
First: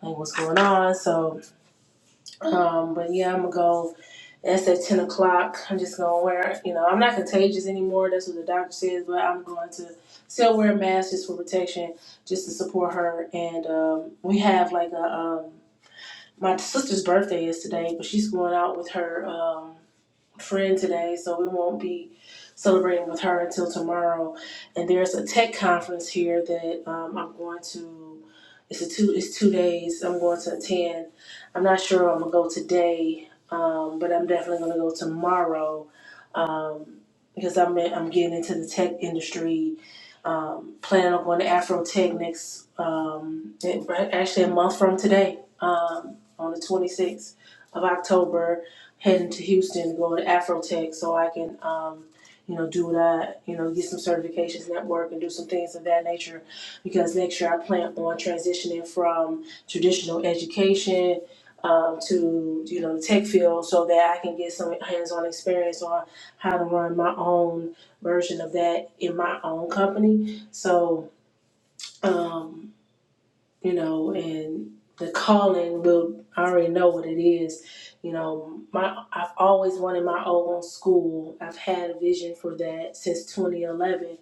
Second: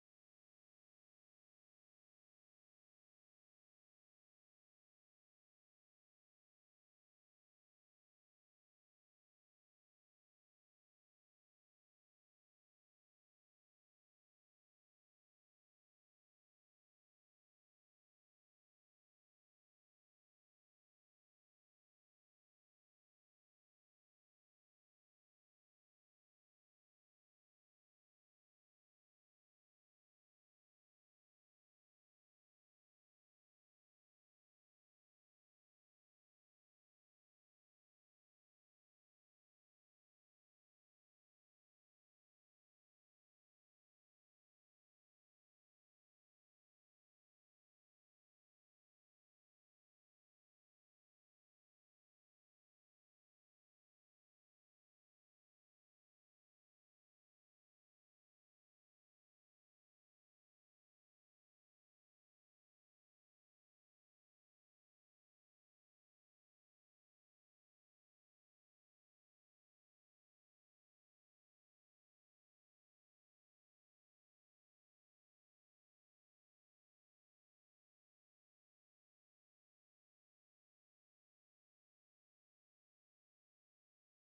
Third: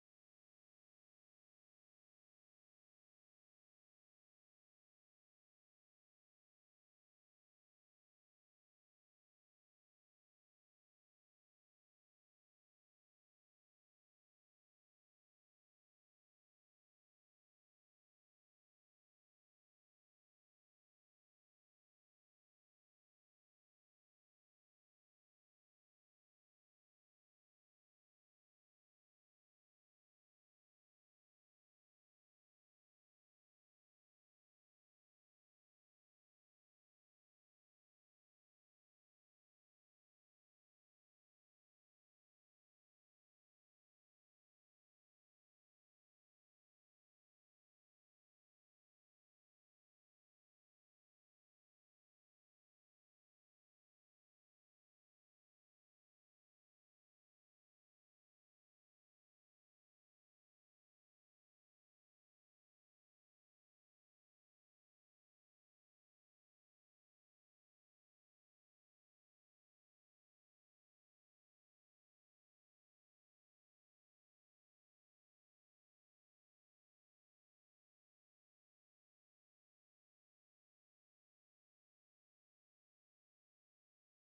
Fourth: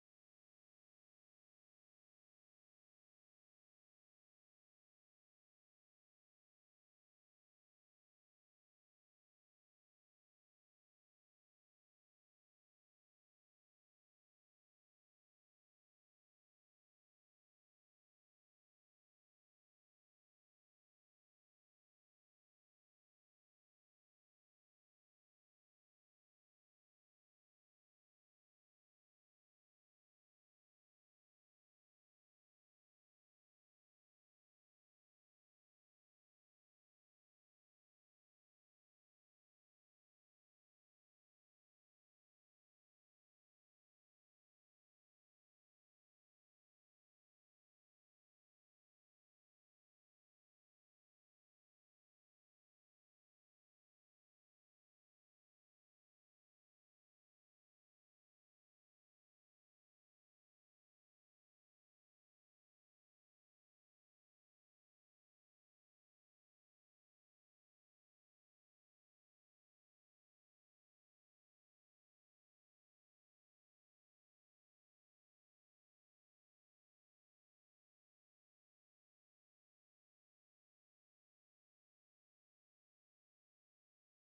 Speaker 4: like what's going on. So, um, but yeah, I'm gonna go that's at 10 o'clock. I'm just going to wear, you know, I'm not contagious anymore. That's what the doctor says, but I'm going to still wear a mask just for protection, just to support her. And um, we have like a, um, my sister's birthday is today, but she's going out with her. Um, friend today, so we won't be celebrating with her until tomorrow. And there's a tech conference here that um, I'm going to. It's a two. It's two days. I'm going to attend. I'm not sure I'm gonna go today, um, but I'm definitely gonna go tomorrow um, because I'm in- I'm getting into the tech industry. Um, planning on going to Afro Tech next. Um, it- actually, a month from today, um, on the 26th of October heading to Houston, going to Afrotech, so I can, um, you know, do that. you know, get some certifications, network, and do some things of that nature. Because next year I plan on transitioning from traditional education um, to, you know, the tech field, so that I can get some hands-on experience on how to run my own version of that in my own company. So. Um, you know, and the calling will I already know what it is. You know, my I've always wanted my own school. I've had a vision for that since 2011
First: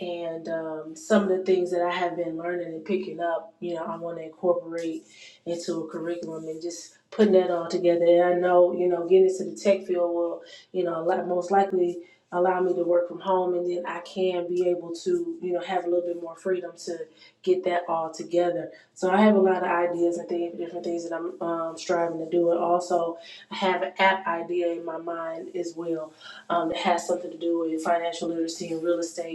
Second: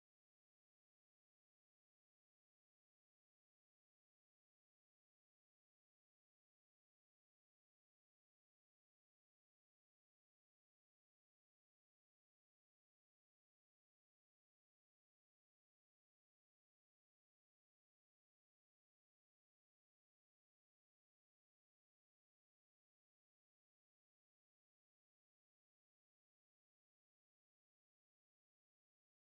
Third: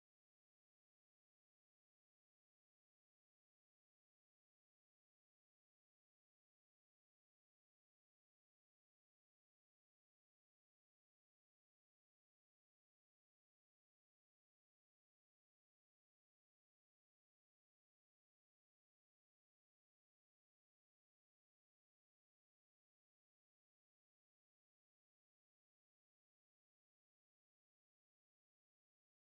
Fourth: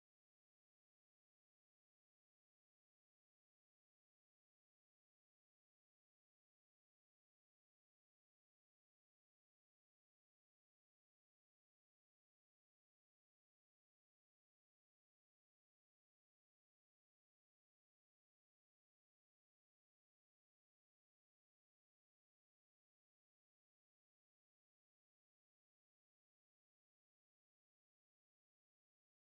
Speaker 4: and um, some of the things that I have been learning and picking up, you know, I want to incorporate into a curriculum and just putting that all together. And I know, you know, getting into the tech field will, you know, like most likely allow me to work from home, and then I can be able to, you know, have a little bit more freedom to get that all together. So I have a lot of ideas and things, different things that I'm um, striving to do, and also I have an app idea in my mind as well um, that has something to do with financial literacy and real estate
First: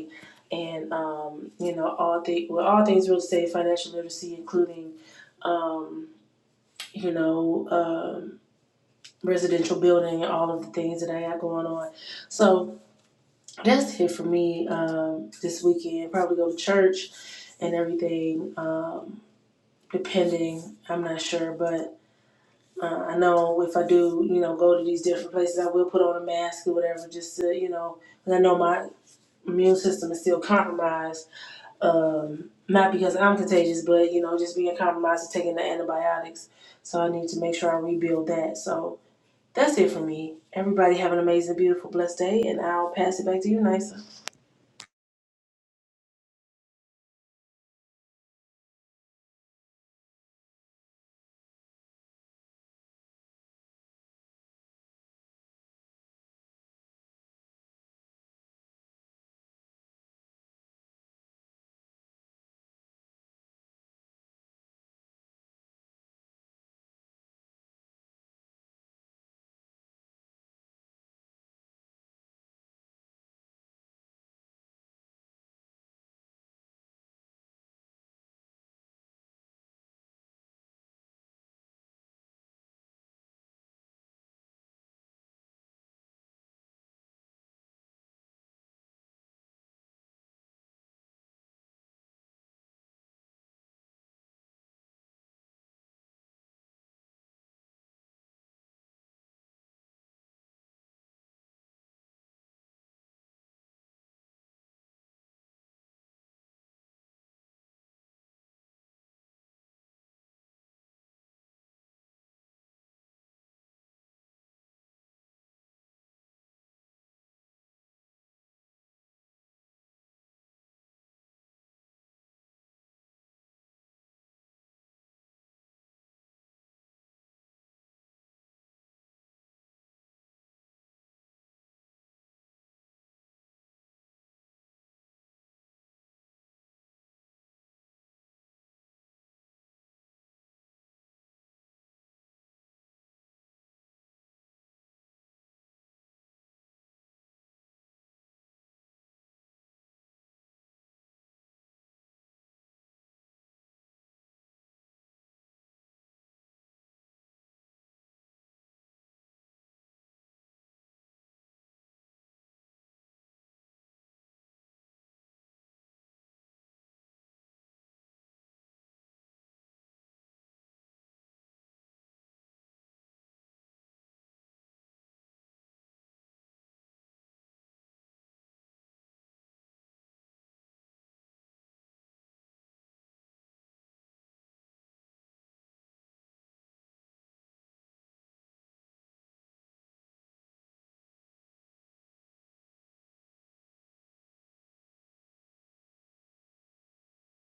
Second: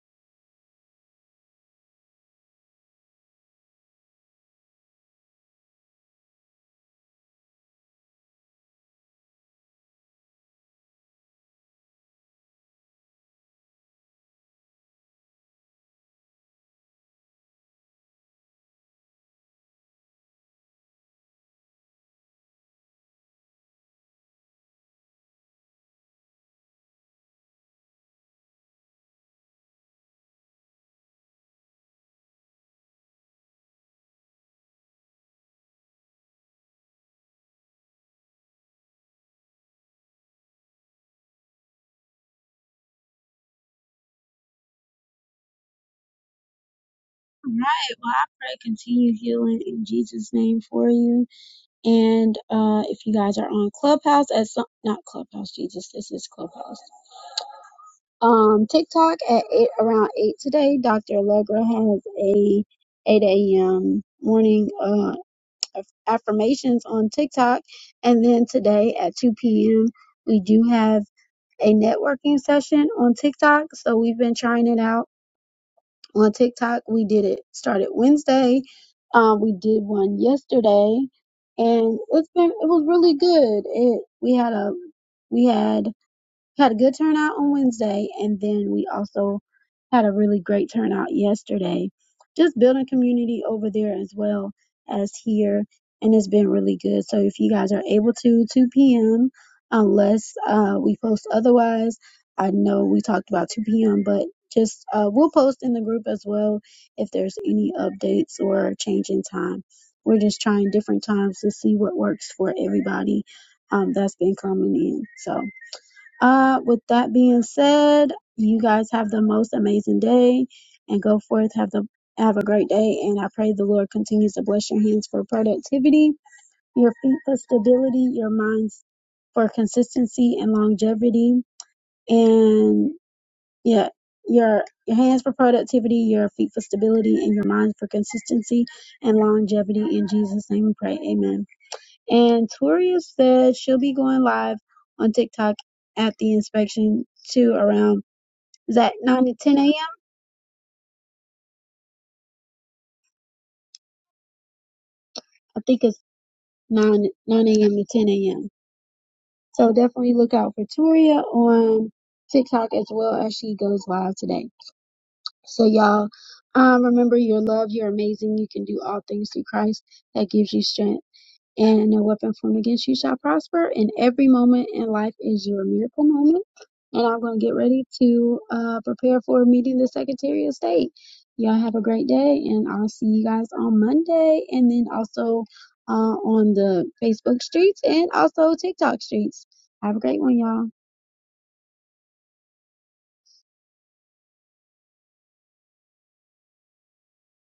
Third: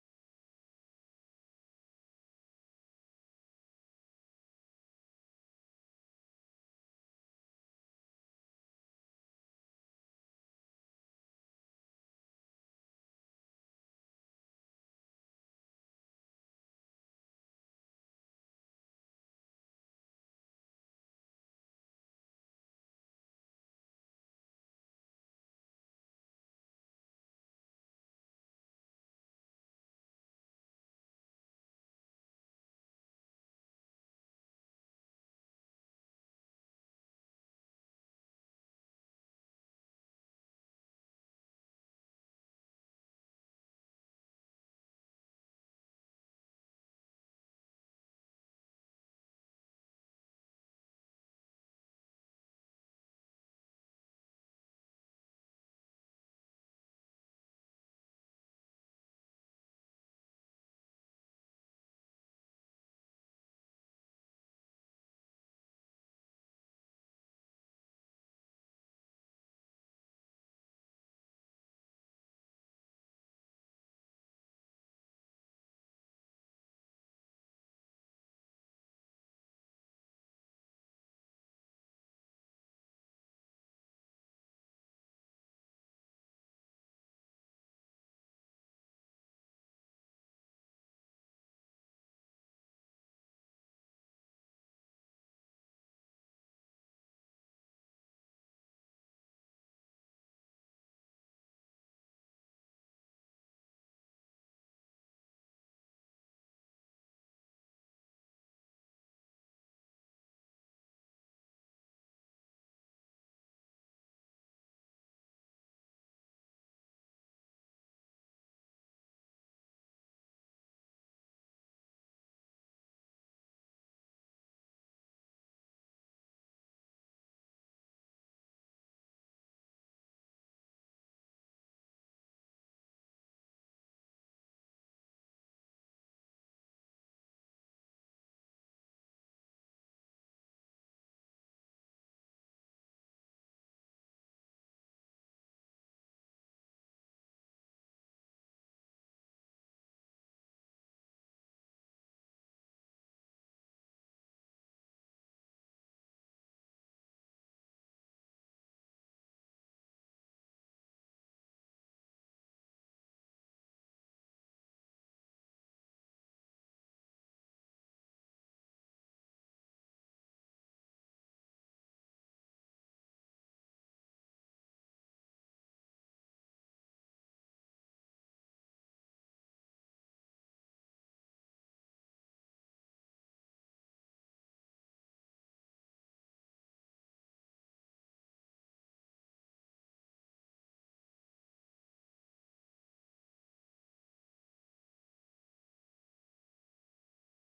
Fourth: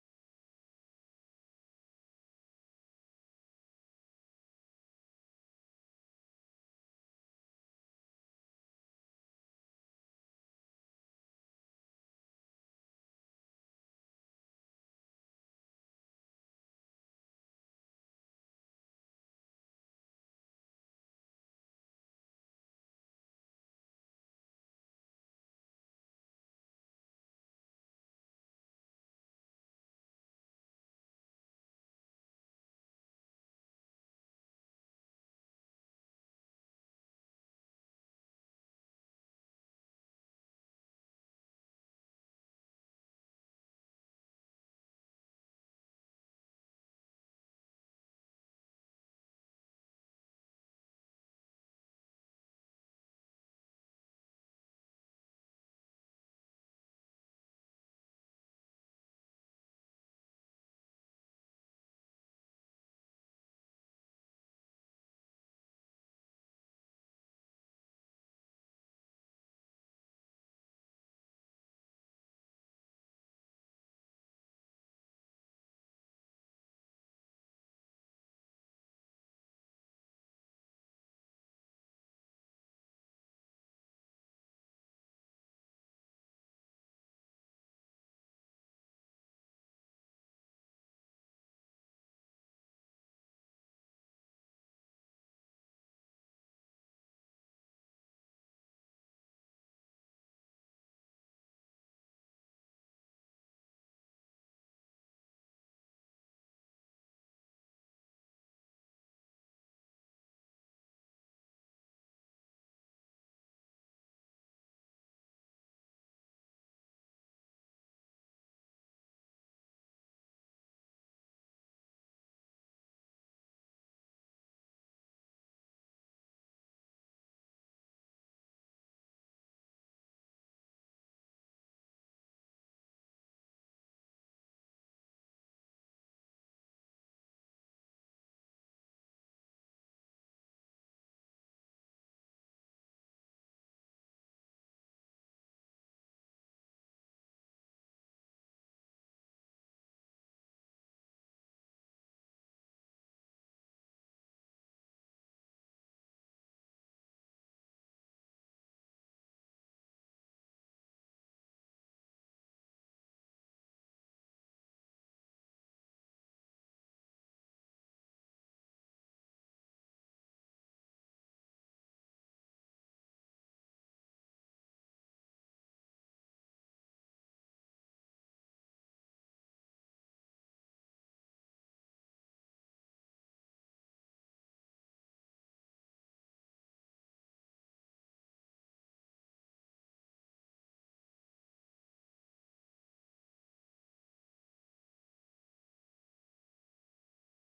Speaker 4: and um, you know all things well all things real estate financial literacy including um, you know um, residential building and all of the things that i got going on so that's it for me um, this weekend probably go to church and everything um, depending i'm not sure but uh, i know if i do you know go to these different places i will put on a mask or whatever just to you know 'cause i know my immune system is still compromised um, not because I'm contagious, but you know, just being compromised and taking the antibiotics. So I need to make sure I rebuild that. So that's it for me. Everybody have an amazing, beautiful, blessed day, and I'll pass it back to you, Nisa.
Speaker 1: All right. Well, I pray continue healing in Jesus' name for you. And uh, if you guys are on Clubhouse at some, not Clubhouse, Jesus, this is Clubhouse. Um, TikTok at eight around eight today. Dr. Allegra has a eight a.m. morning uh aff- affirmations on TikTok, and then today at two p.m. we do have a networking session on TikTok. So we've been trying it out on TikTok. We did it started Wednesday. Um, we did one yesterday, and it's been it was really good. It we had a we had had a good turnout on Wednesday, and then we also had a really great turnout yesterday. Just building community over there as well as here, and it's been really good. So if you guys are able to, 2 p.m. unless uh, we post otherwise. I know we talked about 2 p.m., but just uh, we'll post in the group as well if there's any updates or change in time. We're just trying different times to see what works for everybody um, that's been coming in. So. Uh, with that being said, you guys have the most amazing day and go forth. Have the have a great day. And I pray the Lord continues to bless your hands for productivity, your feet for stability, your minds for consistency and longevity. And yeah, your your hands for productivity, your feet for stability, and your minds for consistency and longevity. In Jesus' name we pray. Amen. And Toria said she'll be going live on TikTok at the inspection too around is that nine to ten AM? I think it's nine nine AM to ten AM. So definitely look out for Toria on TikTok as well as she goes live today. So y'all um, remember you're loved, you're amazing, you can do all things through Christ that gives you strength. and no weapon formed against you shall prosper. And every moment in life is your miracle moment. And I'm going to get ready to uh, prepare for meeting the Secretary of State. Y'all have a great day, and I'll see you guys on Monday, and then also uh, on the Facebook streets and also TikTok streets. Have a great one, y'all.